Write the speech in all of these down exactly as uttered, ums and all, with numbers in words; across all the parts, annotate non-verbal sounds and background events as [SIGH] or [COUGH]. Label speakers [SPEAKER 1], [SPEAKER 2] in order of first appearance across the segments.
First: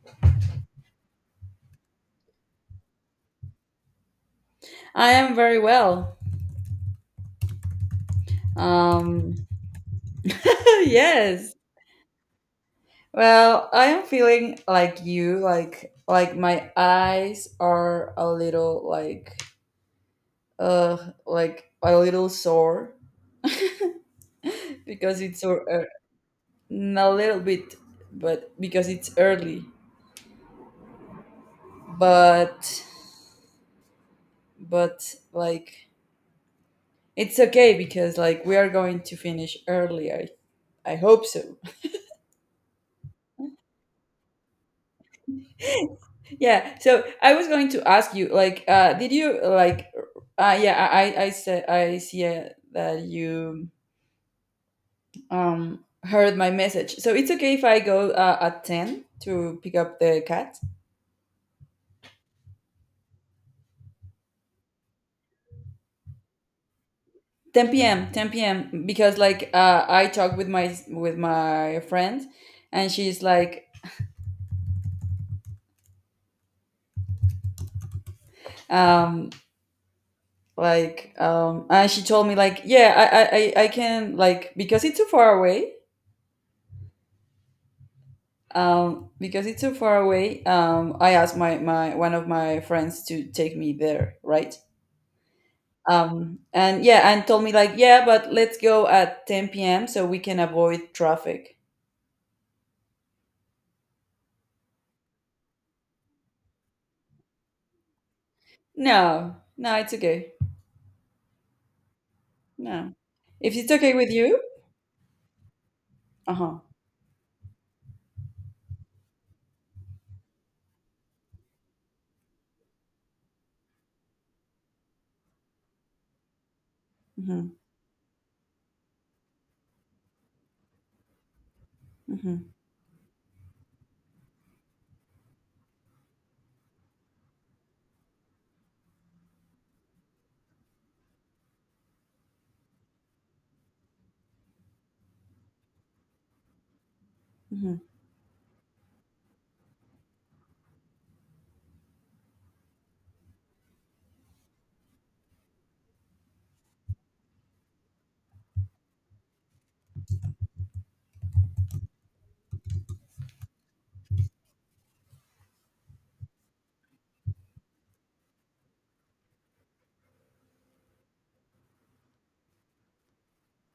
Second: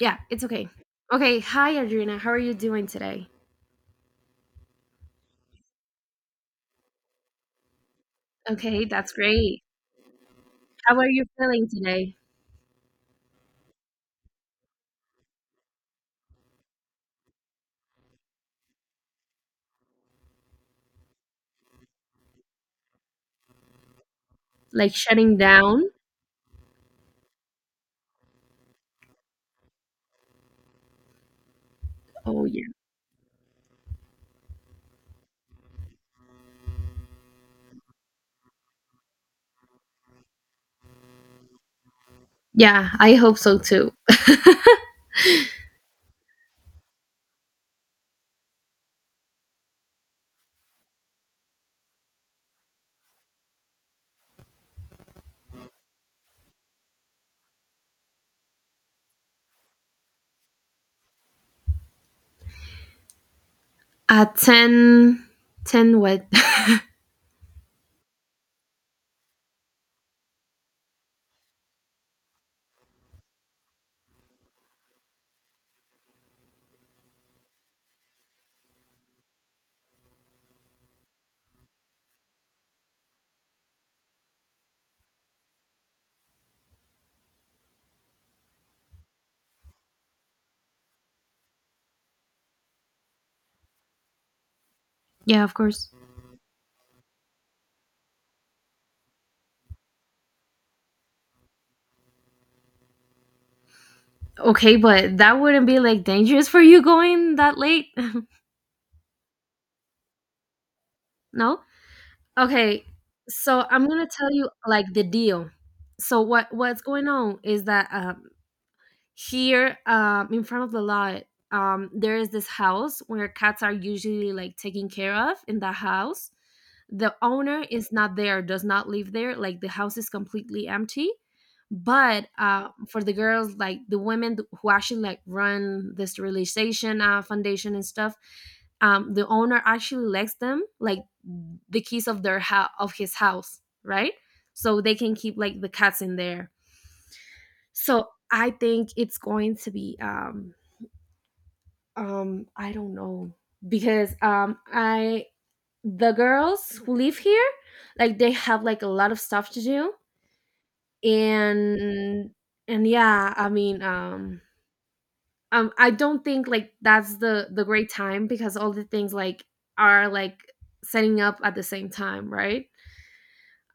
[SPEAKER 1] Yeah, it's okay. Okay, hi Adriana. How are you doing today?
[SPEAKER 2] I am very well.
[SPEAKER 1] Okay, that's
[SPEAKER 2] Um,
[SPEAKER 1] great.
[SPEAKER 2] [LAUGHS]
[SPEAKER 1] How are you
[SPEAKER 2] yes.
[SPEAKER 1] feeling today?
[SPEAKER 2] Well, I am feeling like you, like like my eyes are a little like uh like a little sore
[SPEAKER 1] Like
[SPEAKER 2] because
[SPEAKER 1] shutting
[SPEAKER 2] it's so ear-
[SPEAKER 1] down?
[SPEAKER 2] n- a little bit, but because it's early.
[SPEAKER 1] Oh yeah.
[SPEAKER 2] But but like it's okay because like we are going to finish early. I I hope so.
[SPEAKER 1] Yeah, I hope so too.
[SPEAKER 2] [LAUGHS] Yeah, so I was going to ask you, like, uh, did you like, uh, yeah, I, I I said I see uh, that you um heard my message. So it's okay if I go uh, at ten to pick up the cat.
[SPEAKER 1] Uh ten, ten what? [LAUGHS]
[SPEAKER 2] Ten p m. Ten p m. Because like uh, I talked with my with my friend, and she's like, um, like, um, and she told me like, yeah, I I I I can like because it's too far away. Um, because it's so far away. Um, I asked my, my one of my friends to take me there, right?
[SPEAKER 1] Yeah, of course.
[SPEAKER 2] Um, and yeah, and told me like, yeah, but let's go at ten p m so we can avoid traffic.
[SPEAKER 1] Okay, but that wouldn't be like dangerous for you going that late? [LAUGHS]
[SPEAKER 2] No, no, it's okay.
[SPEAKER 1] No? Okay.
[SPEAKER 2] No, if
[SPEAKER 1] So,
[SPEAKER 2] it's
[SPEAKER 1] I'm
[SPEAKER 2] okay
[SPEAKER 1] going to
[SPEAKER 2] with
[SPEAKER 1] tell
[SPEAKER 2] you,
[SPEAKER 1] you like the deal. So
[SPEAKER 2] uh
[SPEAKER 1] what
[SPEAKER 2] huh.
[SPEAKER 1] what's going on is that uh, here, um, in front of the lot, um, there is this house where cats are usually like taken care of in the house. The
[SPEAKER 2] Mm-hmm,
[SPEAKER 1] owner is not there, does not live there, like the house is completely empty. But
[SPEAKER 2] mm-hmm,
[SPEAKER 1] uh, for the girls, like the women who actually like run the sterilization uh, foundation and stuff, um, the owner actually lets them like the keys of their house, of his house, right? So they can keep like the cats in there.
[SPEAKER 2] mm-hmm,
[SPEAKER 1] So I think it's going to be, um um I don't know, because um I, the girls who live here, like they have like a lot of stuff to do. and and yeah, I mean, um um I don't think like that's the the great time because all the things like are like setting up at the same time, right?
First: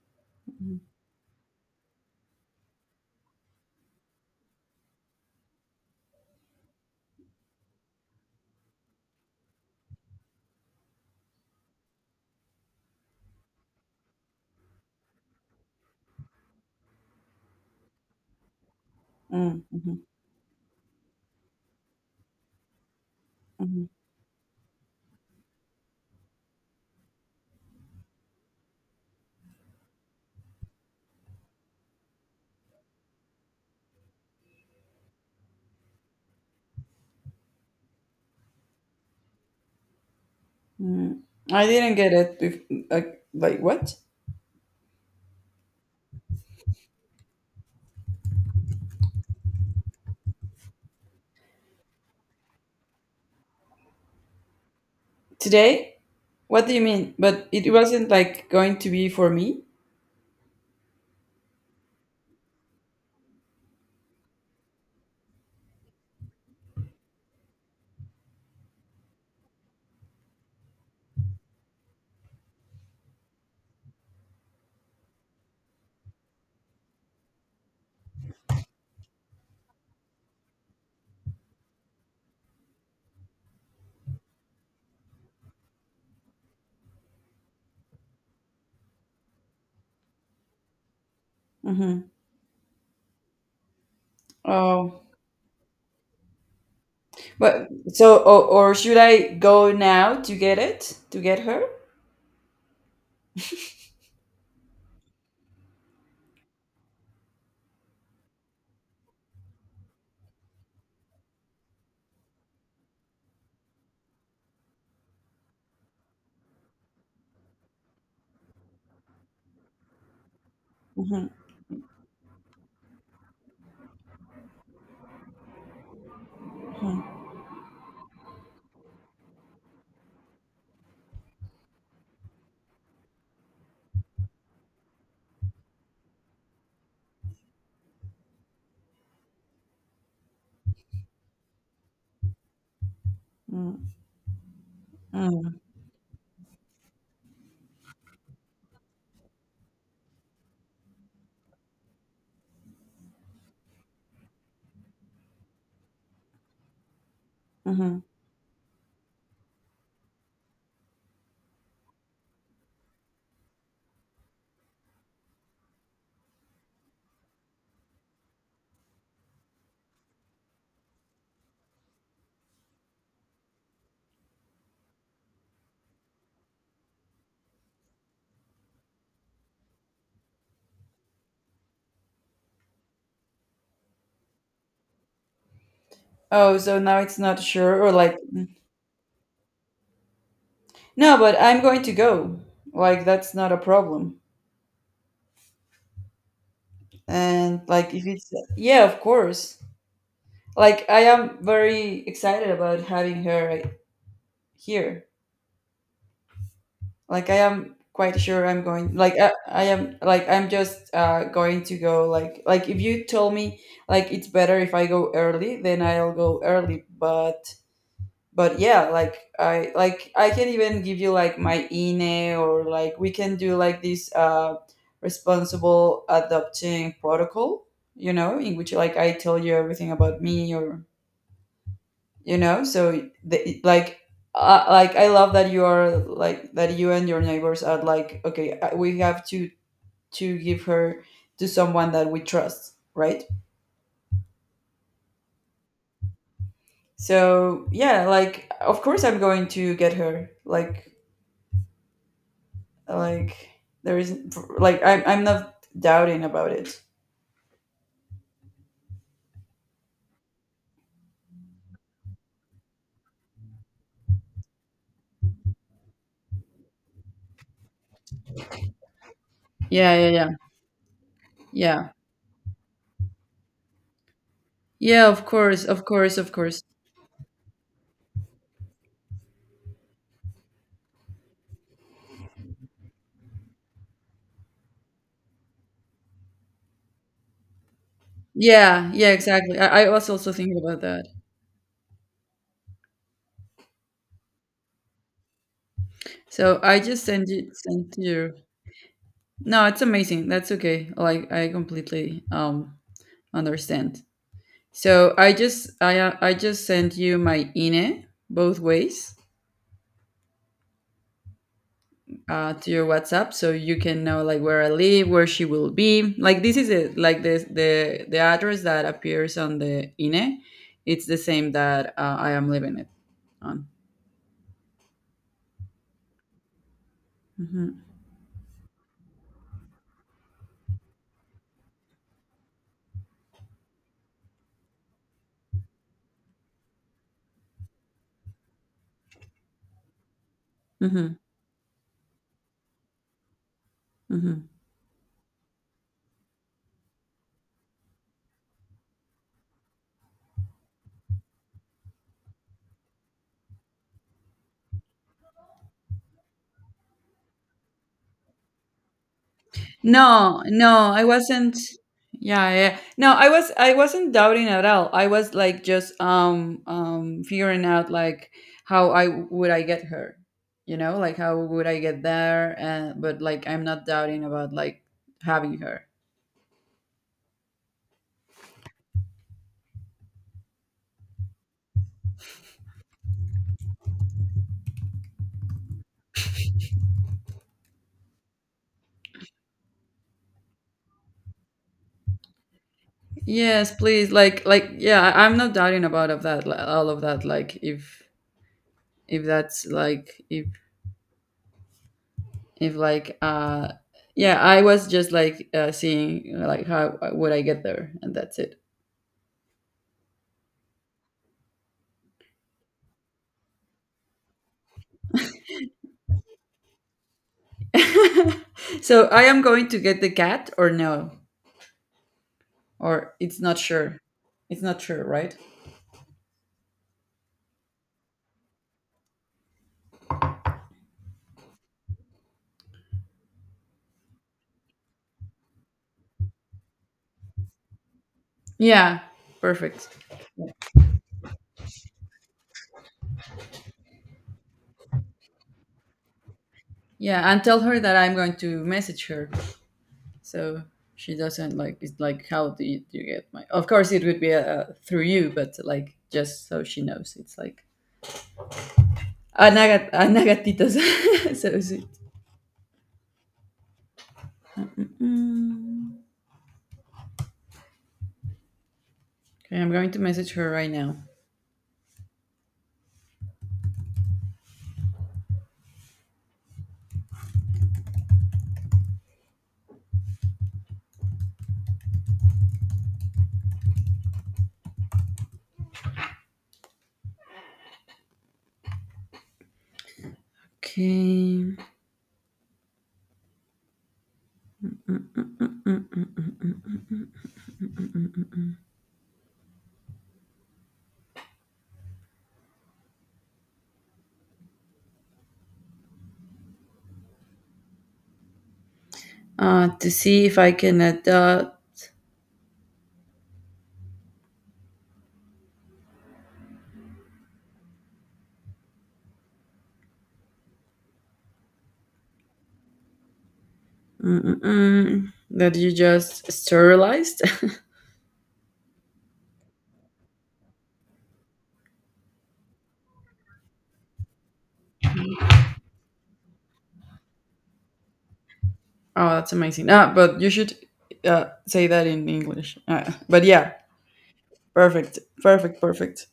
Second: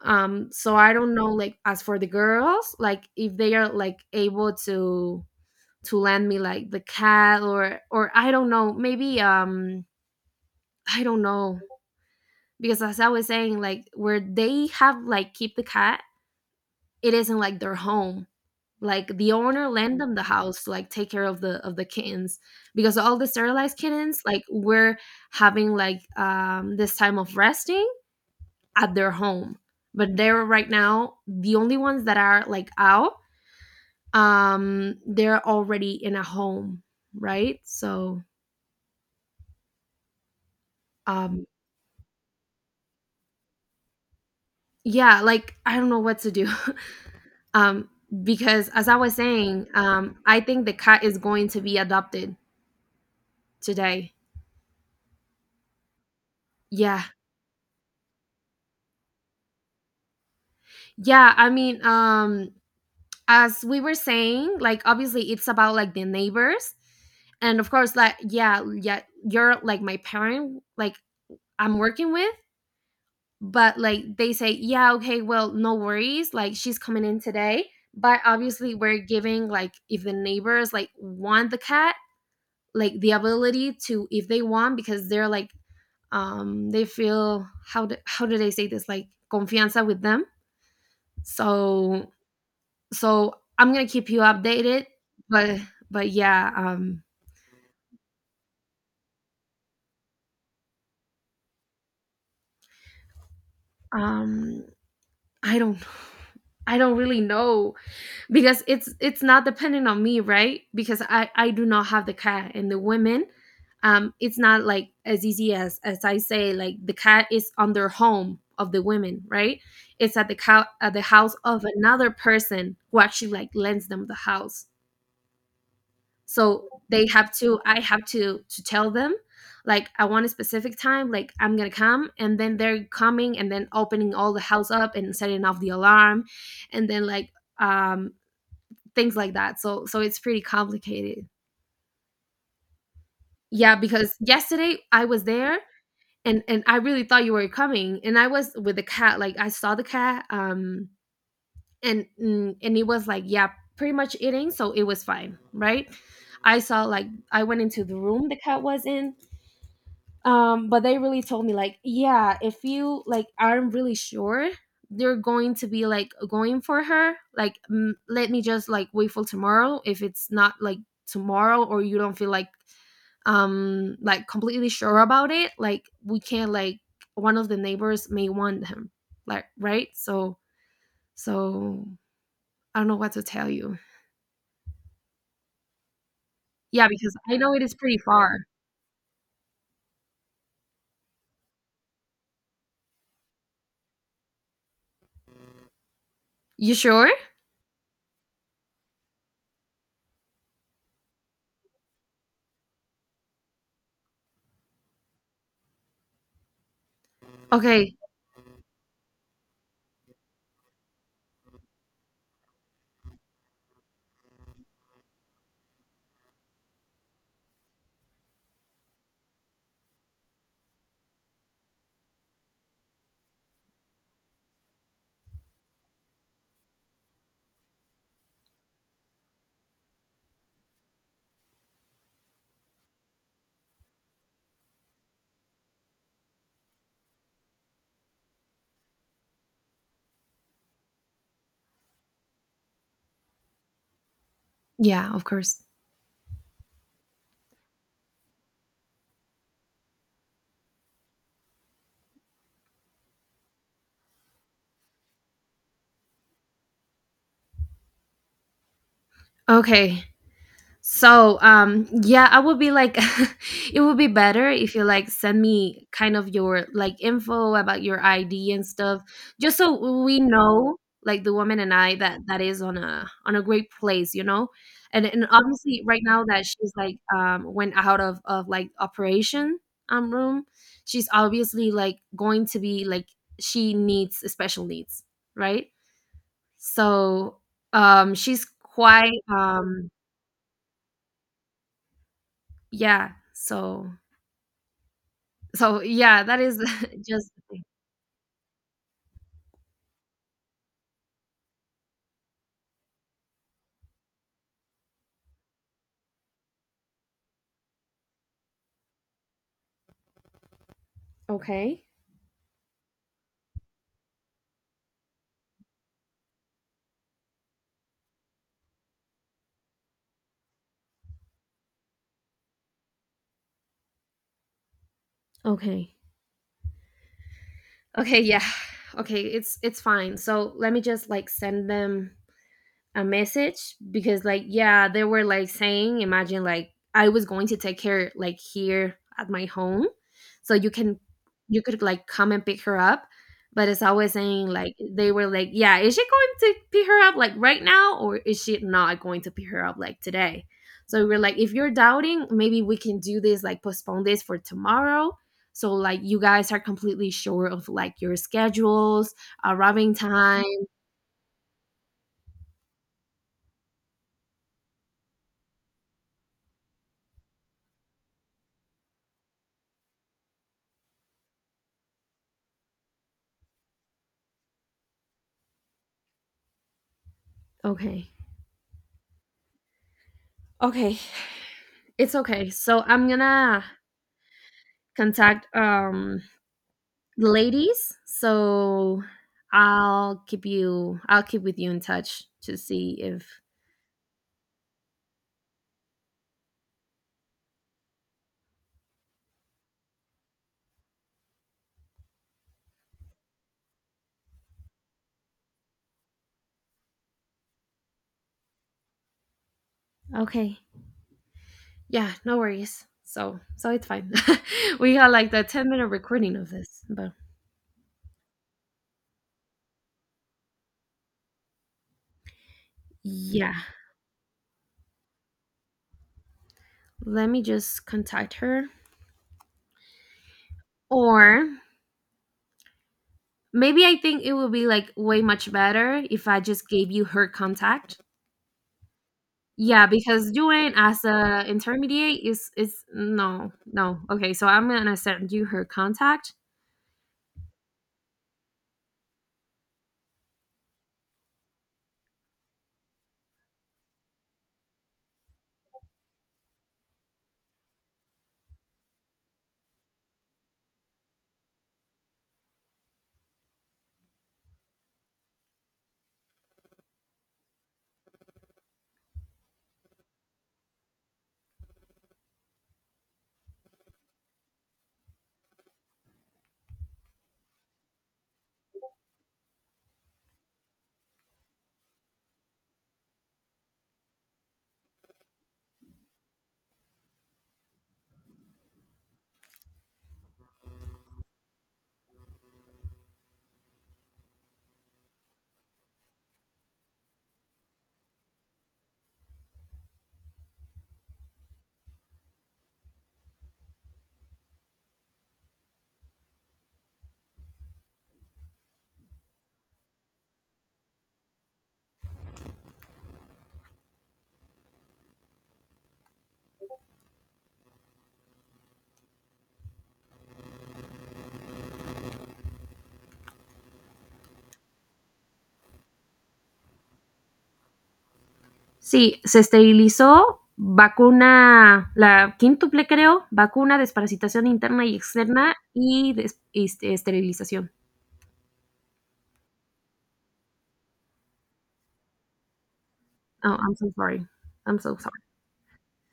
[SPEAKER 1] um So
[SPEAKER 2] mm-hmm,
[SPEAKER 1] I don't know, like as for the girls, like if they are like able to to lend me like the cat, or or I don't know, maybe um I don't know, because as I was saying, like where they have like keep the cat, it isn't like their home. Like the owner
[SPEAKER 2] mm-hmm,
[SPEAKER 1] lend them the house to like take care of the of the kittens because all the sterilized
[SPEAKER 2] mm-hmm.
[SPEAKER 1] kittens like were having like um this time of resting at their home. But they're right now the only ones that are like out, um they're already in a home, right? So um
[SPEAKER 2] Mm-hmm. I didn't get it. Bef- like, like what?
[SPEAKER 1] yeah, like I don't know what to do. [LAUGHS] um because as I was saying, um I think the cat is going to be adopted today.
[SPEAKER 2] Today? What do you
[SPEAKER 1] Yeah.
[SPEAKER 2] mean? But it wasn't like going to be for me.
[SPEAKER 1] Yeah, I mean, um as we were saying, like obviously it's about like the neighbors, and of course, like yeah, yeah, you're like my parent like I'm working with, but like they say yeah, okay, well, no worries, like she's coming in today, but obviously we're giving like if the neighbors like want the cat, like the ability to if they want, because they're like, um they feel how do, how do they say this, like confianza with them.
[SPEAKER 2] Mm-hmm.
[SPEAKER 1] So so I'm gonna keep you updated.
[SPEAKER 2] Um,
[SPEAKER 1] but but yeah, um
[SPEAKER 2] But so, or, or should I go now to get it? To get her?
[SPEAKER 1] um I don't [SIGHS] I don't really know, because it's it's not dependent on me, right? Because i i do not have the cat and the women, um it's not like as easy as as I say, like the cat is on their home of the women, right? It's at the cow at the
[SPEAKER 2] Mhm,
[SPEAKER 1] house of another person who actually like lends them the house. So they
[SPEAKER 2] mhm,
[SPEAKER 1] have to I have to to tell them, like I want a specific time, like I'm gonna come, and then they're coming, and then opening all the house up and setting off the alarm and then like um things like that. So so it's pretty complicated. Yeah,
[SPEAKER 2] mm,
[SPEAKER 1] because yesterday I was there,
[SPEAKER 2] mm,
[SPEAKER 1] and and I really thought you were coming, and I was with the cat, like I saw the cat, um and mm, and it was like yeah, pretty much eating so it was fine, right? I saw like I went into the
[SPEAKER 2] mhm.
[SPEAKER 1] room the cat was in. um but they really told me like yeah, if you like aren't really sure, they're going to be like going for her, like m- let me just like wait for tomorrow, if it's not like tomorrow, or you don't feel like um like completely sure about it, like we can't like one of the neighbors may want him, like, right? So so I don't know what to tell you.
[SPEAKER 2] Oh, so
[SPEAKER 1] Yeah,
[SPEAKER 2] now
[SPEAKER 1] because
[SPEAKER 2] it's
[SPEAKER 1] I
[SPEAKER 2] not
[SPEAKER 1] know it is
[SPEAKER 2] sure, or
[SPEAKER 1] pretty
[SPEAKER 2] like,
[SPEAKER 1] far.
[SPEAKER 2] no, but I'm going to go. Like, that's not a problem.
[SPEAKER 1] You sure?
[SPEAKER 2] And like, if it's, yeah, of course. Like, I am very excited about having her right here. Like I am
[SPEAKER 1] Okay.
[SPEAKER 2] quite sure I'm going, like i, I am, like I'm just uh going to go like like if you told me, like it's better if I go early, then I'll go early, but but yeah, like i like i can even give you like my ine, or like we can do like this uh responsible adopting protocol, you know in which like I tell you everything about me, or you know so the, like uh, like I love that you are like that you and your neighbors are like okay, uh, we have to to give her to someone that we trust, right?
[SPEAKER 1] Yeah, of course.
[SPEAKER 2] So yeah, like of course I'm going to get her, like like there is, like i'm, I'm not doubting about it.
[SPEAKER 1] Okay. So um yeah, I would be like [LAUGHS] it would be better if you like send me kind of your like info about your I D and stuff, just so
[SPEAKER 2] Yeah, yeah,
[SPEAKER 1] we
[SPEAKER 2] yeah.
[SPEAKER 1] know like the woman and
[SPEAKER 2] yeah
[SPEAKER 1] I that that is on a on a great place, you know? And
[SPEAKER 2] yeah of
[SPEAKER 1] and
[SPEAKER 2] course
[SPEAKER 1] obviously
[SPEAKER 2] of
[SPEAKER 1] right
[SPEAKER 2] course
[SPEAKER 1] now
[SPEAKER 2] of
[SPEAKER 1] that
[SPEAKER 2] course
[SPEAKER 1] she's like um went out of of like operation um room, she's obviously like going to be like she needs special needs, right? So um she's
[SPEAKER 2] yeah, yeah,
[SPEAKER 1] quite
[SPEAKER 2] exactly. i,
[SPEAKER 1] um
[SPEAKER 2] I was also thinking about that.
[SPEAKER 1] yeah, so so yeah, that is
[SPEAKER 2] So I just
[SPEAKER 1] [LAUGHS]
[SPEAKER 2] sent
[SPEAKER 1] just the
[SPEAKER 2] you
[SPEAKER 1] thing.
[SPEAKER 2] sent you No, it's amazing. That's okay. Like I completely um understand. So I just I uh, I just sent you my I N E both ways,
[SPEAKER 1] Okay.
[SPEAKER 2] uh, to your WhatsApp, so you can know like where I live, where she will be. Like this is it. Like the the the address that appears on the I N E, it's the same that uh, I am living it on.
[SPEAKER 1] Okay.
[SPEAKER 2] Hmm.
[SPEAKER 1] Okay, yeah. [SIGHS] Okay, it's it's fine. So let me just like send them a message, because like yeah, they were like saying imagine like I was going to take care like here at my home, so you can
[SPEAKER 2] Hmm.
[SPEAKER 1] you could like come and pick her up. But it's always saying
[SPEAKER 2] Hmm.
[SPEAKER 1] like they were like yeah, is she going to pick her up like right now, or is she not going to pick her up like today? So we we're like if you're doubting, maybe we can do this, like postpone this for tomorrow, so like you guys are completely sure of like your schedules arriving
[SPEAKER 2] No,
[SPEAKER 1] time.
[SPEAKER 2] no, I wasn't. Yeah, yeah. No, I was I wasn't doubting at all. I was like just um um figuring out like how I would I get her, you know, like how would I get there, and but like I'm not doubting about like having her.
[SPEAKER 1] Okay. Okay. It's okay. So I'm gonna contact um the ladies. So I'll keep you I'll keep with you in touch to see if
[SPEAKER 2] Yes, please. Like like yeah, I- I'm not doubting about of that li- all of that, like if if that's like if if like uh yeah, I was just like uh, seeing like how uh, would I get there, and that's it.
[SPEAKER 1] okay. Yeah, no worries. So so it's fine. [LAUGHS] We got like the ten minute recording of this, but
[SPEAKER 2] [LAUGHS] So I am going to get the cat or no? Or it's
[SPEAKER 1] yeah.
[SPEAKER 2] not sure. It's not sure, right?
[SPEAKER 1] Let me just contact her. Or maybe I think it would be like way much better if I just gave you her contact.
[SPEAKER 2] Yeah,
[SPEAKER 1] Yeah,
[SPEAKER 2] perfect.
[SPEAKER 1] because doing as a intermediate is is no, no. Okay, so I'm gonna send you her contact.
[SPEAKER 2] Yeah, and tell her that I'm going to message her so she doesn't like it's like how do you, do you get my. Of course it would be uh, through you, but like just so she knows it's like Anagat- anagatitos. [LAUGHS] So sweet. Mm. Okay, I'm going to message her right now. Okay. Uh to see if I can adopt. Mm-mm-mm. That you just sterilized. [LAUGHS]
[SPEAKER 1] Sí, se esterilizó vacuna, la quíntuple creo, vacuna, desparasitación interna y externa y des- este, esterilización.
[SPEAKER 2] Oh, that's amazing. Ah, but you should uh, say that in English. Uh, but yeah,
[SPEAKER 1] Oh, I'm so sorry. I'm so
[SPEAKER 2] perfect,
[SPEAKER 1] sorry.
[SPEAKER 2] perfect, perfect.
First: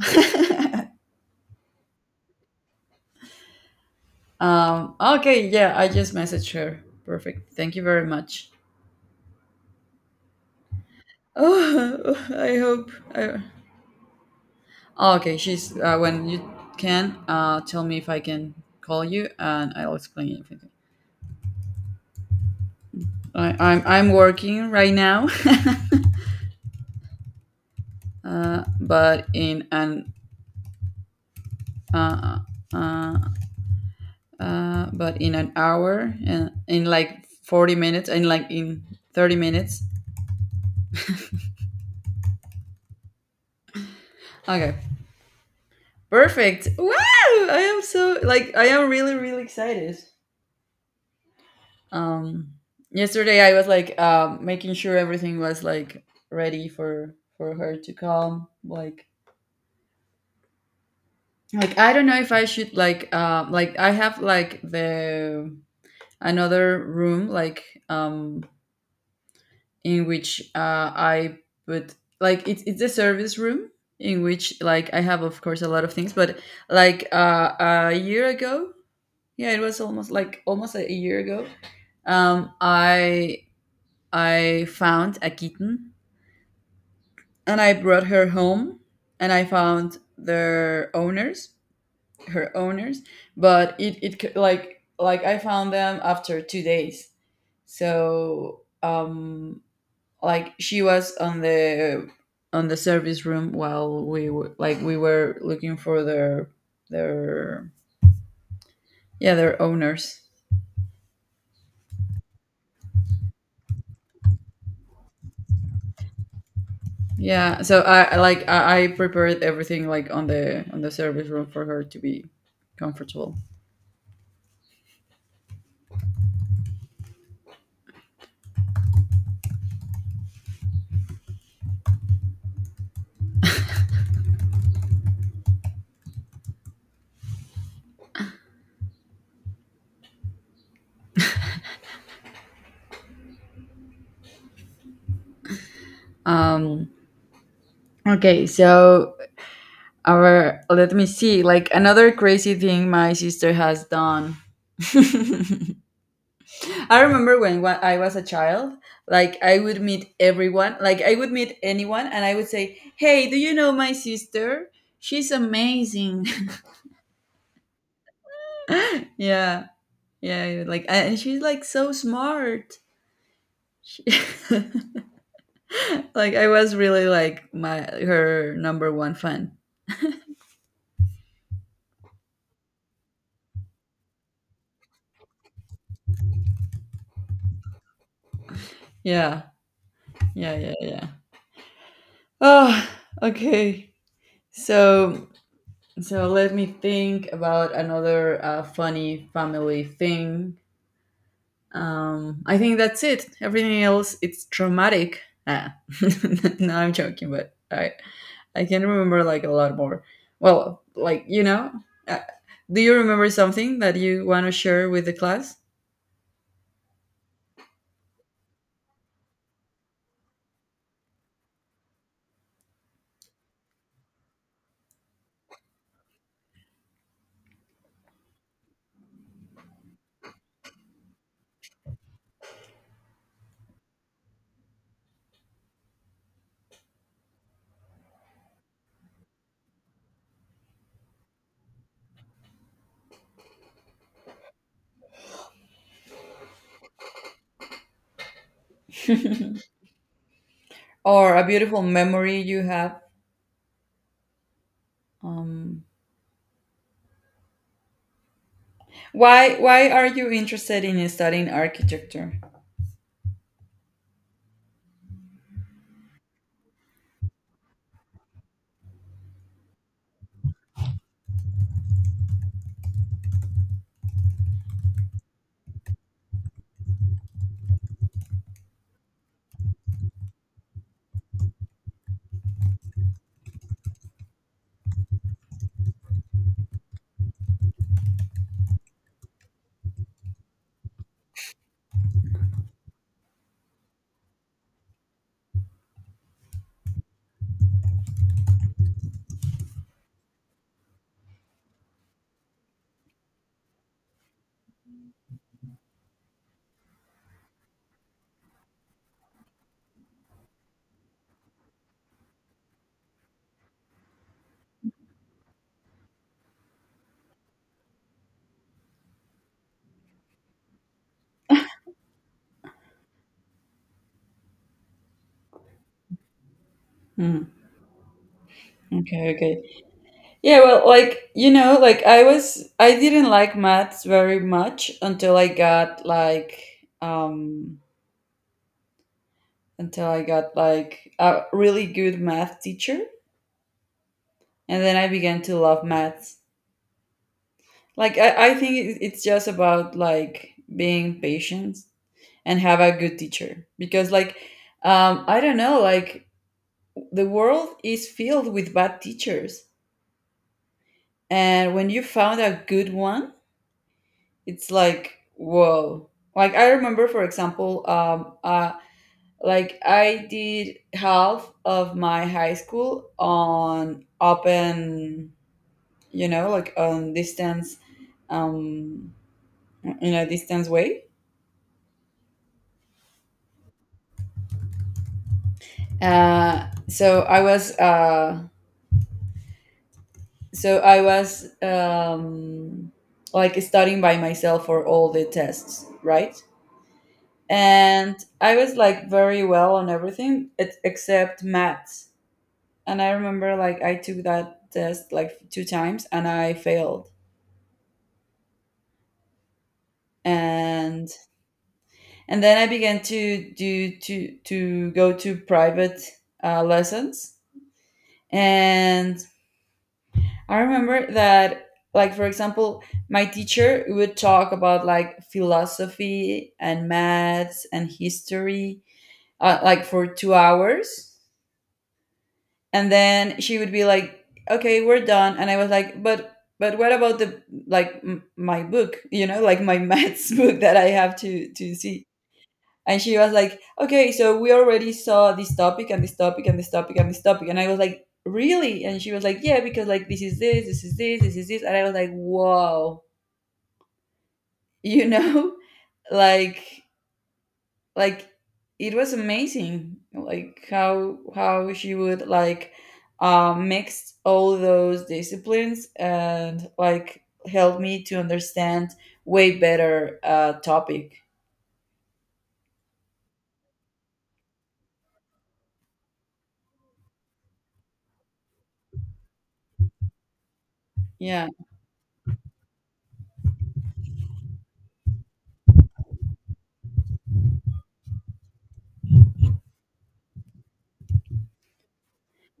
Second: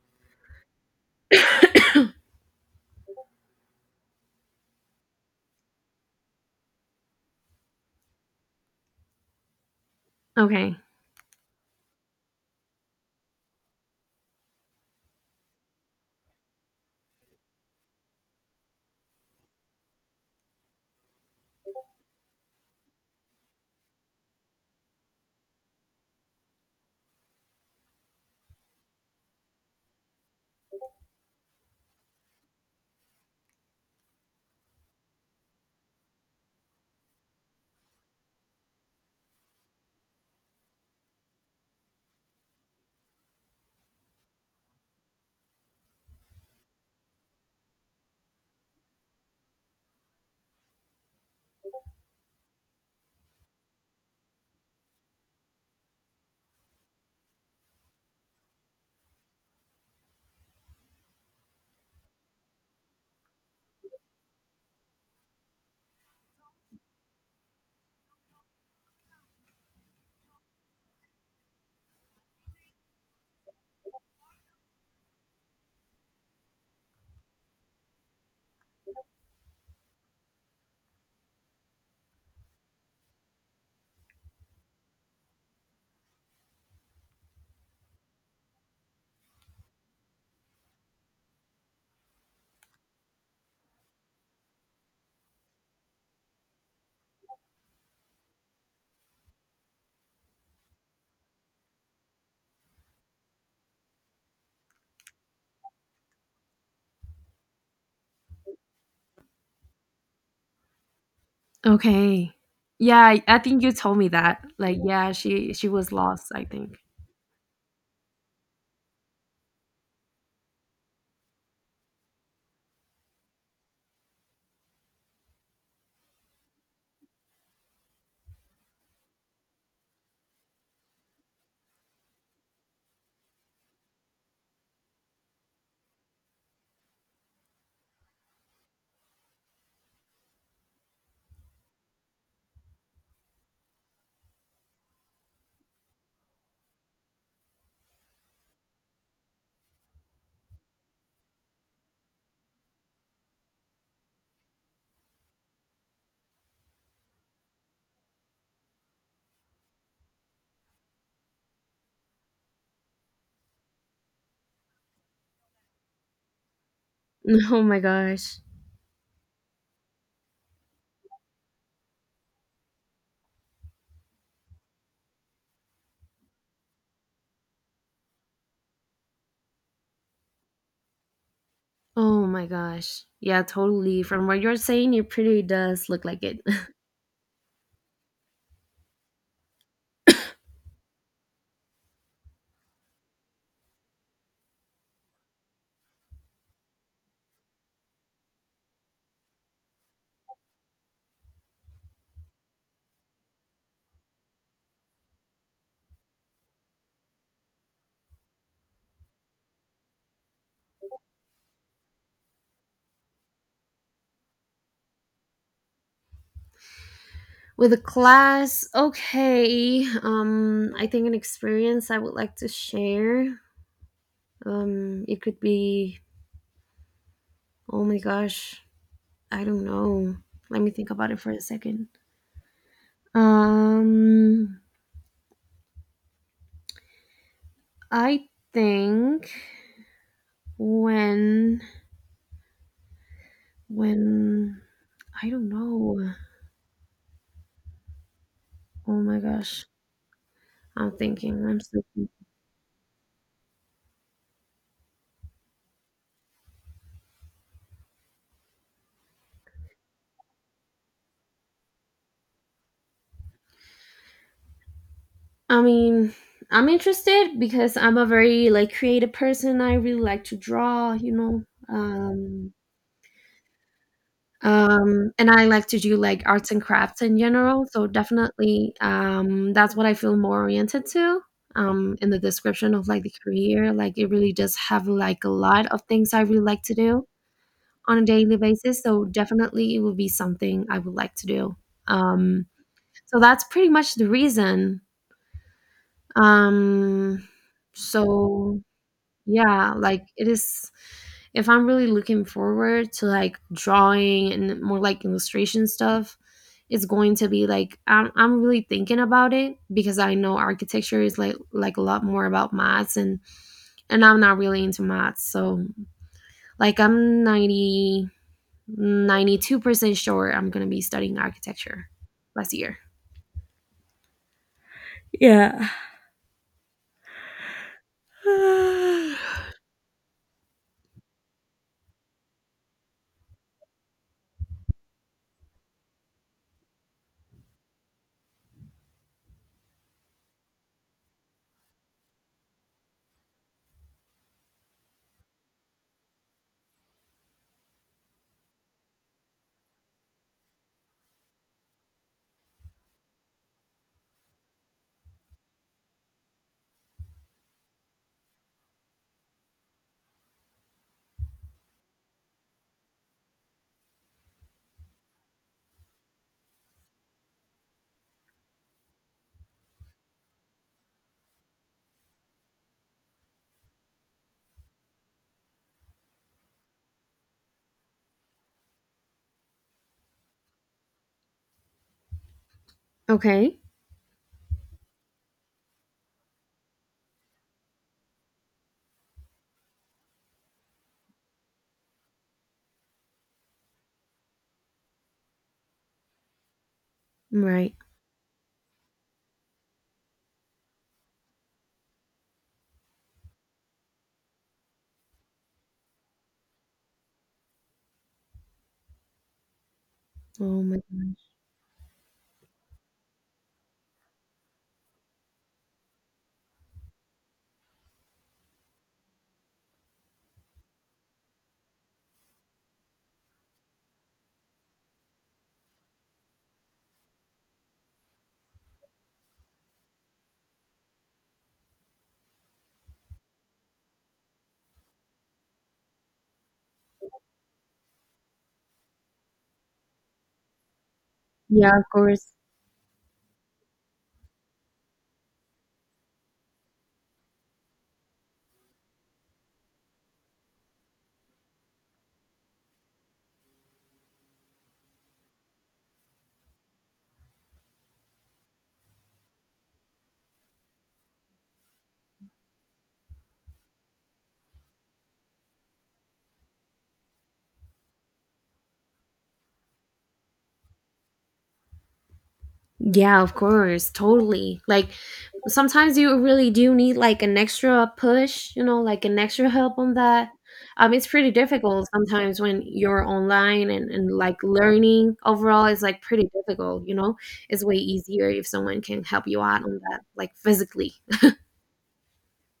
[SPEAKER 2] [LAUGHS] um, Okay, yeah, I just messaged her. Perfect. Thank you very much.
[SPEAKER 1] Okay.
[SPEAKER 2] Oh, [LAUGHS] I hope. I... oh, okay, she's uh, when you can uh, tell me if I can call you, and I'll explain everything. I, I'm I'm working right now, [LAUGHS] uh, but in an uh, uh, uh, but in an hour and in like forty minutes, and like in thirty minutes. Okay, perfect. Wow, I am so, like I am really really excited. um Yesterday I was like uh, making sure everything was like ready for for her to come, like like I don't know if I should like um like I have like the another room, like um in which uh, I put, like it's it's a service room in which like I have, of course, a lot of things, but like uh, a year ago, yeah, it was almost like almost a year ago. Um, I I found a kitten, and I brought her home, and I found their owners, her owners, but it it c- like like I found them after two days. So um like she was on the on the service room while we were like we were looking for their their yeah their owners.
[SPEAKER 1] Okay. Yeah, I I think you told me that. Like, yeah, she she was lost, I think.
[SPEAKER 2] Yeah, so i I, like i, I prepared everything, like on the on the service room for her to be comfortable. um okay, so our, let me see, like another crazy thing my sister has done. [LAUGHS] I remember when wa- I was a child, like I would meet everyone, like I would meet anyone, and I would say, "Hey, do you know my sister? She's amazing."
[SPEAKER 1] [LAUGHS] Oh my gosh.
[SPEAKER 2] [LAUGHS] Yeah, yeah, like, and she's like so smart. She- [LAUGHS] like I was really like my, her number one fan.
[SPEAKER 1] Oh my gosh. Yeah, totally. From what you're saying, it pretty does look like it. [LAUGHS]
[SPEAKER 2] Yeah, yeah, yeah, yeah. Oh, okay. So so let me think about another uh, funny family thing. Um, I think that's it. Everything else, it's traumatic. Ah. [LAUGHS] No, I'm joking, but I, I can remember like a lot more. Well, like you know, uh, do you remember something that you want to share with the class,
[SPEAKER 1] With a class, okay. Um, I think an experience I would like to share. Um, it could be oh my gosh, I don't know. Let me think about it for a second. Um, I think when when I don't know. Oh my gosh. I'm
[SPEAKER 2] or
[SPEAKER 1] thinking.
[SPEAKER 2] a
[SPEAKER 1] I'm so
[SPEAKER 2] beautiful memory you have? Um, why why are you interested in studying architecture?
[SPEAKER 1] I mean, I'm interested because I'm a very like creative person. I really like to draw, you know. Um um and I like to do like arts and crafts in general, so definitely um that's what I feel more oriented to. Um in the description of like the career, like it really does have like a lot of things I really like to do on a daily basis, so definitely it would be something I would like to do. Um so that's pretty much the reason. Um so yeah, like it is if I'm really looking forward to like drawing and more like illustration stuff, it's going to be like i'm, I'm really thinking about it, because I know architecture is like like a lot more about maths, and and I'm not really into maths. So like I'm ninety two percent sure I'm going to be studying architecture last year.
[SPEAKER 2] Mm, okay, okay. Yeah, well, like, you know, like I was, I didn't like maths very much until I got like, um, until I got like a really good math teacher, and then I began to love maths. Like I, I think it- it's just about like being patient and have a good teacher, because like um, I don't know, like the world is filled with bad teachers, and when you found a good one, it's like whoa. Like I remember, for example, um, uh, like I did half of my high school on open, you know, like on distance, um, in a distance way.
[SPEAKER 1] Okay.
[SPEAKER 2] Uh, so I was, uh, so I was um, like studying by myself for all the tests, right?
[SPEAKER 1] Right.
[SPEAKER 2] And I was like very well on everything ex- except maths. And I remember like I took that test like two times, and I failed.
[SPEAKER 1] Oh my
[SPEAKER 2] And
[SPEAKER 1] gosh.
[SPEAKER 2] and then I began to do to to go to private uh, lessons. And I remember that, like, for example, my teacher would talk about like philosophy and maths and history, uh, like for two hours. And then she would be like, okay, we're done. And I was like, but, but what about the, like, m- my book, you know, like my [LAUGHS] maths book that I have to, to
[SPEAKER 1] Yeah, of
[SPEAKER 2] see?
[SPEAKER 1] course.
[SPEAKER 2] And she was like, okay, so we already saw this topic and this topic and this topic and this topic. And I was like, really? And she was like, yeah, because like this is this, this is this, this is this. And I was like, wow, you know [LAUGHS] like like it was amazing, like how how she would like uh, mix all those disciplines and like help me to understand way better uh, topic.
[SPEAKER 1] Yeah, of course, totally. Like sometimes you really do need like an extra push, you know, like an extra help on that. Um, it's pretty
[SPEAKER 2] Yeah.
[SPEAKER 1] difficult sometimes when you're online, and, and like learning overall is like pretty difficult, you know. It's way easier if someone can help you out on that, like physically.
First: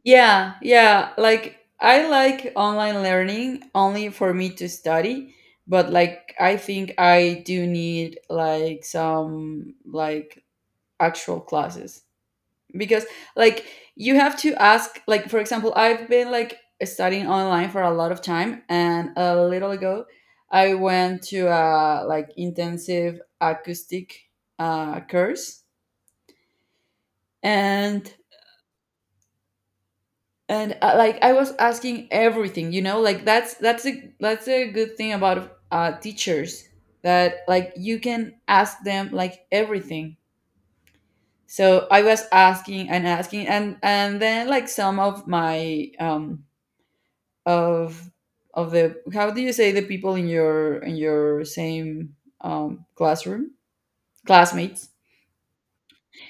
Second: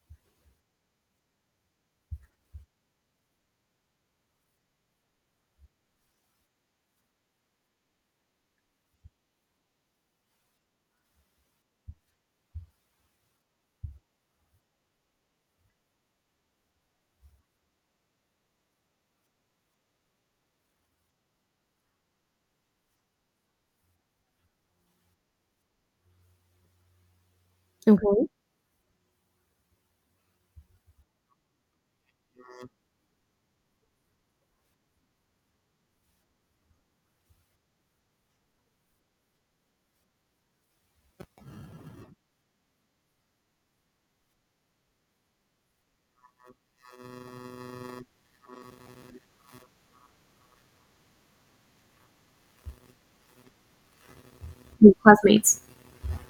[SPEAKER 2] Yeah, yeah. Like I like online learning only for me to study, but like I think I do need like some like actual classes, because like you have to ask, like for example, I've been like studying online for a lot of time, and a little ago I went to a like intensive acoustic uh course. and
[SPEAKER 1] Okay.
[SPEAKER 2] and uh, like I was asking everything, you know like that's that's a that's a good thing about uh teachers, that like you can ask them like everything. So I was asking and asking, and and then like some of my um of of the, how do you say, the people in your in your same um classroom, classmates.
[SPEAKER 1] Your [LAUGHS] classmates.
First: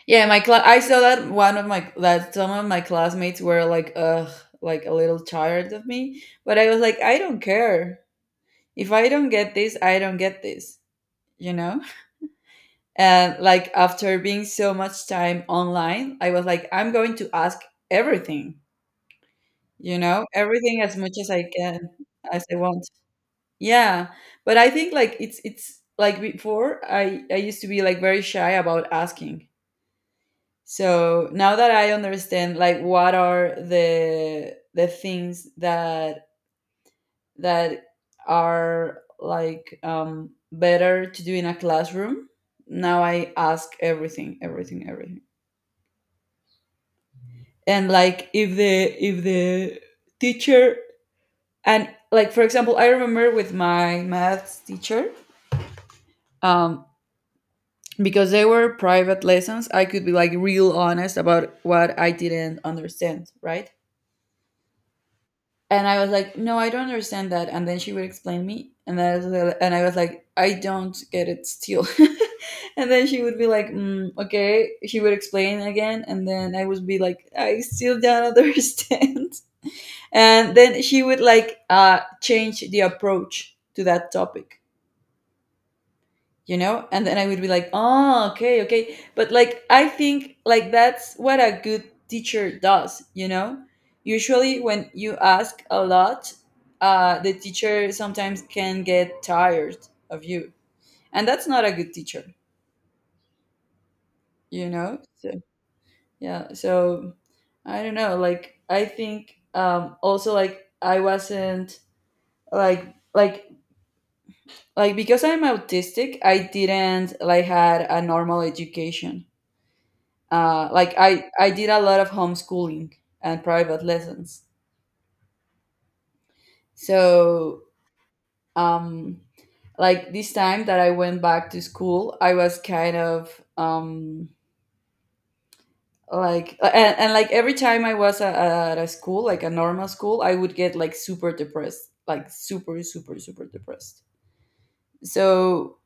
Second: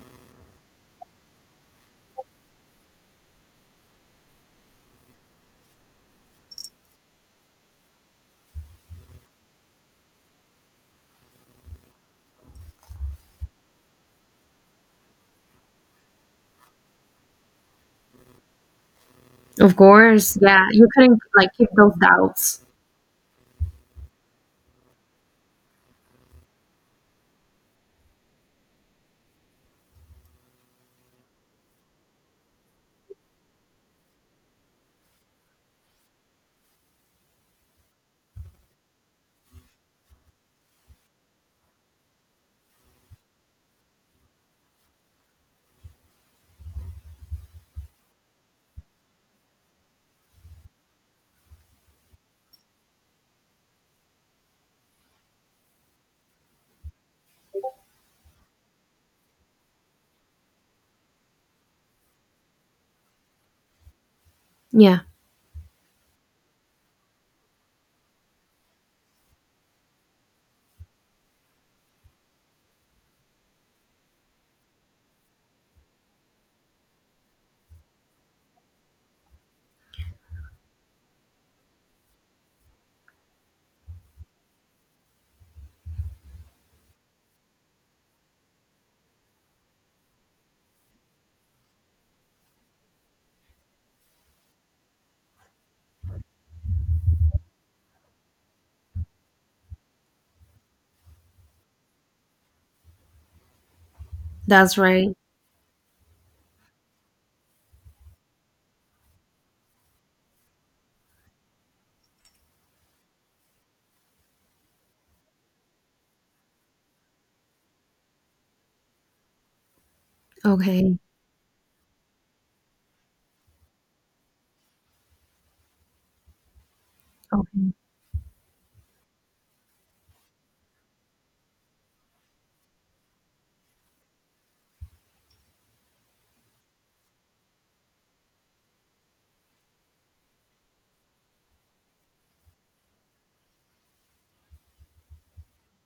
[SPEAKER 2] Yeah, my class. I saw that one of my, that some of my classmates were like, ugh, like a little tired of me. But I was like, I don't care. If I don't get this, I don't get this. You know. [LAUGHS] And like after being so much time online, I was like, I'm going to ask everything.
[SPEAKER 1] Of
[SPEAKER 2] You know,
[SPEAKER 1] course. Yeah.
[SPEAKER 2] everything
[SPEAKER 1] You
[SPEAKER 2] as much
[SPEAKER 1] couldn't
[SPEAKER 2] as I
[SPEAKER 1] like keep
[SPEAKER 2] can,
[SPEAKER 1] those
[SPEAKER 2] as I
[SPEAKER 1] doubts.
[SPEAKER 2] want. Yeah, but I think like it's it's like before I I used to be like very shy about asking. So now that I understand like what are the the things that that are like um better to do in a classroom, now I ask everything, everything, everything. And like if the if the teacher, and like for example, I remember with my maths teacher, um because they were private lessons, I could be like real honest about what I didn't understand, right?
[SPEAKER 1] Yeah,
[SPEAKER 2] And I was like, no, I don't understand that. And then she would explain me, and then I was, like, and I was like, I don't get it still. [LAUGHS] And then she would be like, mm, okay. She would explain again, and then I would be like, I still don't [LAUGHS] understand. And then she would like uh, change the approach to that topic, you know? And then I would be like, oh, okay, okay. But like I think like that's what a good teacher does, you know? Usually when you ask a lot, uh, the teacher sometimes can get tired of you, and that's not a good teacher, you
[SPEAKER 1] that's
[SPEAKER 2] know?
[SPEAKER 1] right.
[SPEAKER 2] So yeah, so I don't know, like I think um also like I wasn't like like like because I'm autistic, I didn't like had a normal education. Uh, like
[SPEAKER 1] Okay.
[SPEAKER 2] I, I did a lot of homeschooling and private lessons. So,
[SPEAKER 1] Okay.
[SPEAKER 2] um, like this time that I went back to school, I was kind of um, like, and, and like every time I was a, at a school, like a normal school, I would get like super depressed, like super, super, super depressed. So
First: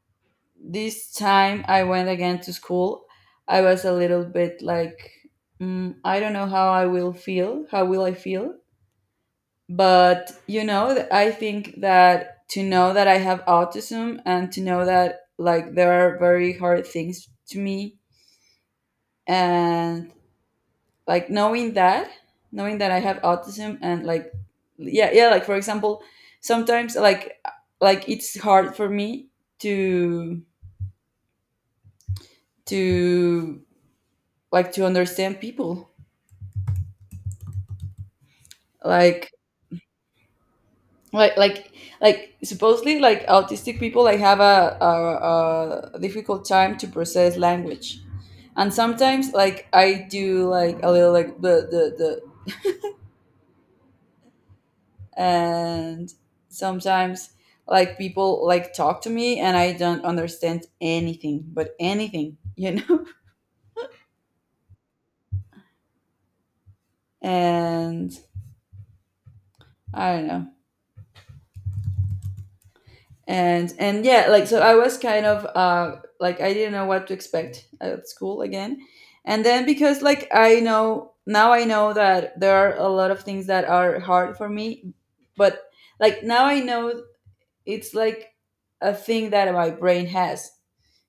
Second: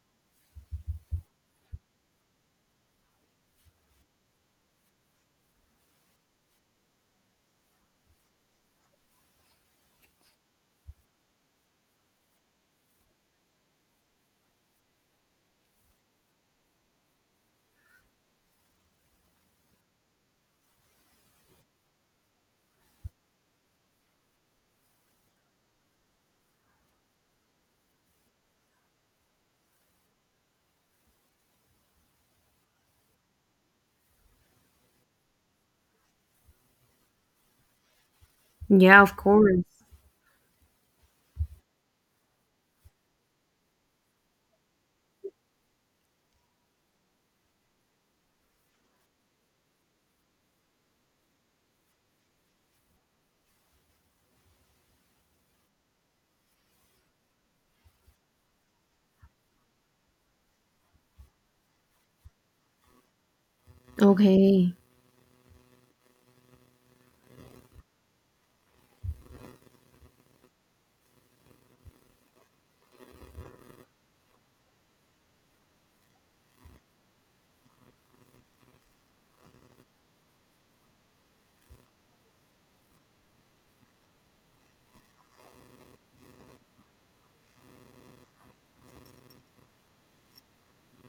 [SPEAKER 2] this time I went again to school, I was a little bit like, mm, I don't know how I will feel. How will I feel? But you know, th- I think that to know that I have autism and to know that like there are very hard things to me, and like knowing that, knowing that I have autism and like, yeah, yeah, like for example, sometimes like like it's hard for me to to like to understand people.
[SPEAKER 1] Yeah, of
[SPEAKER 2] like
[SPEAKER 1] course.
[SPEAKER 2] like like like supposedly like autistic people like have a, a, a difficult time to process language. And sometimes like I do like a little like the the the and sometimes like people like talk to me and I don't understand anything but anything, you know?
[SPEAKER 1] Okay.
[SPEAKER 2] [LAUGHS] And I don't know. And and yeah, like so I was kind of uh like I didn't know what to expect at school again. And then because like I know, now I know that there are a lot of things that are hard for me, but like now I know it's like a thing that my brain has,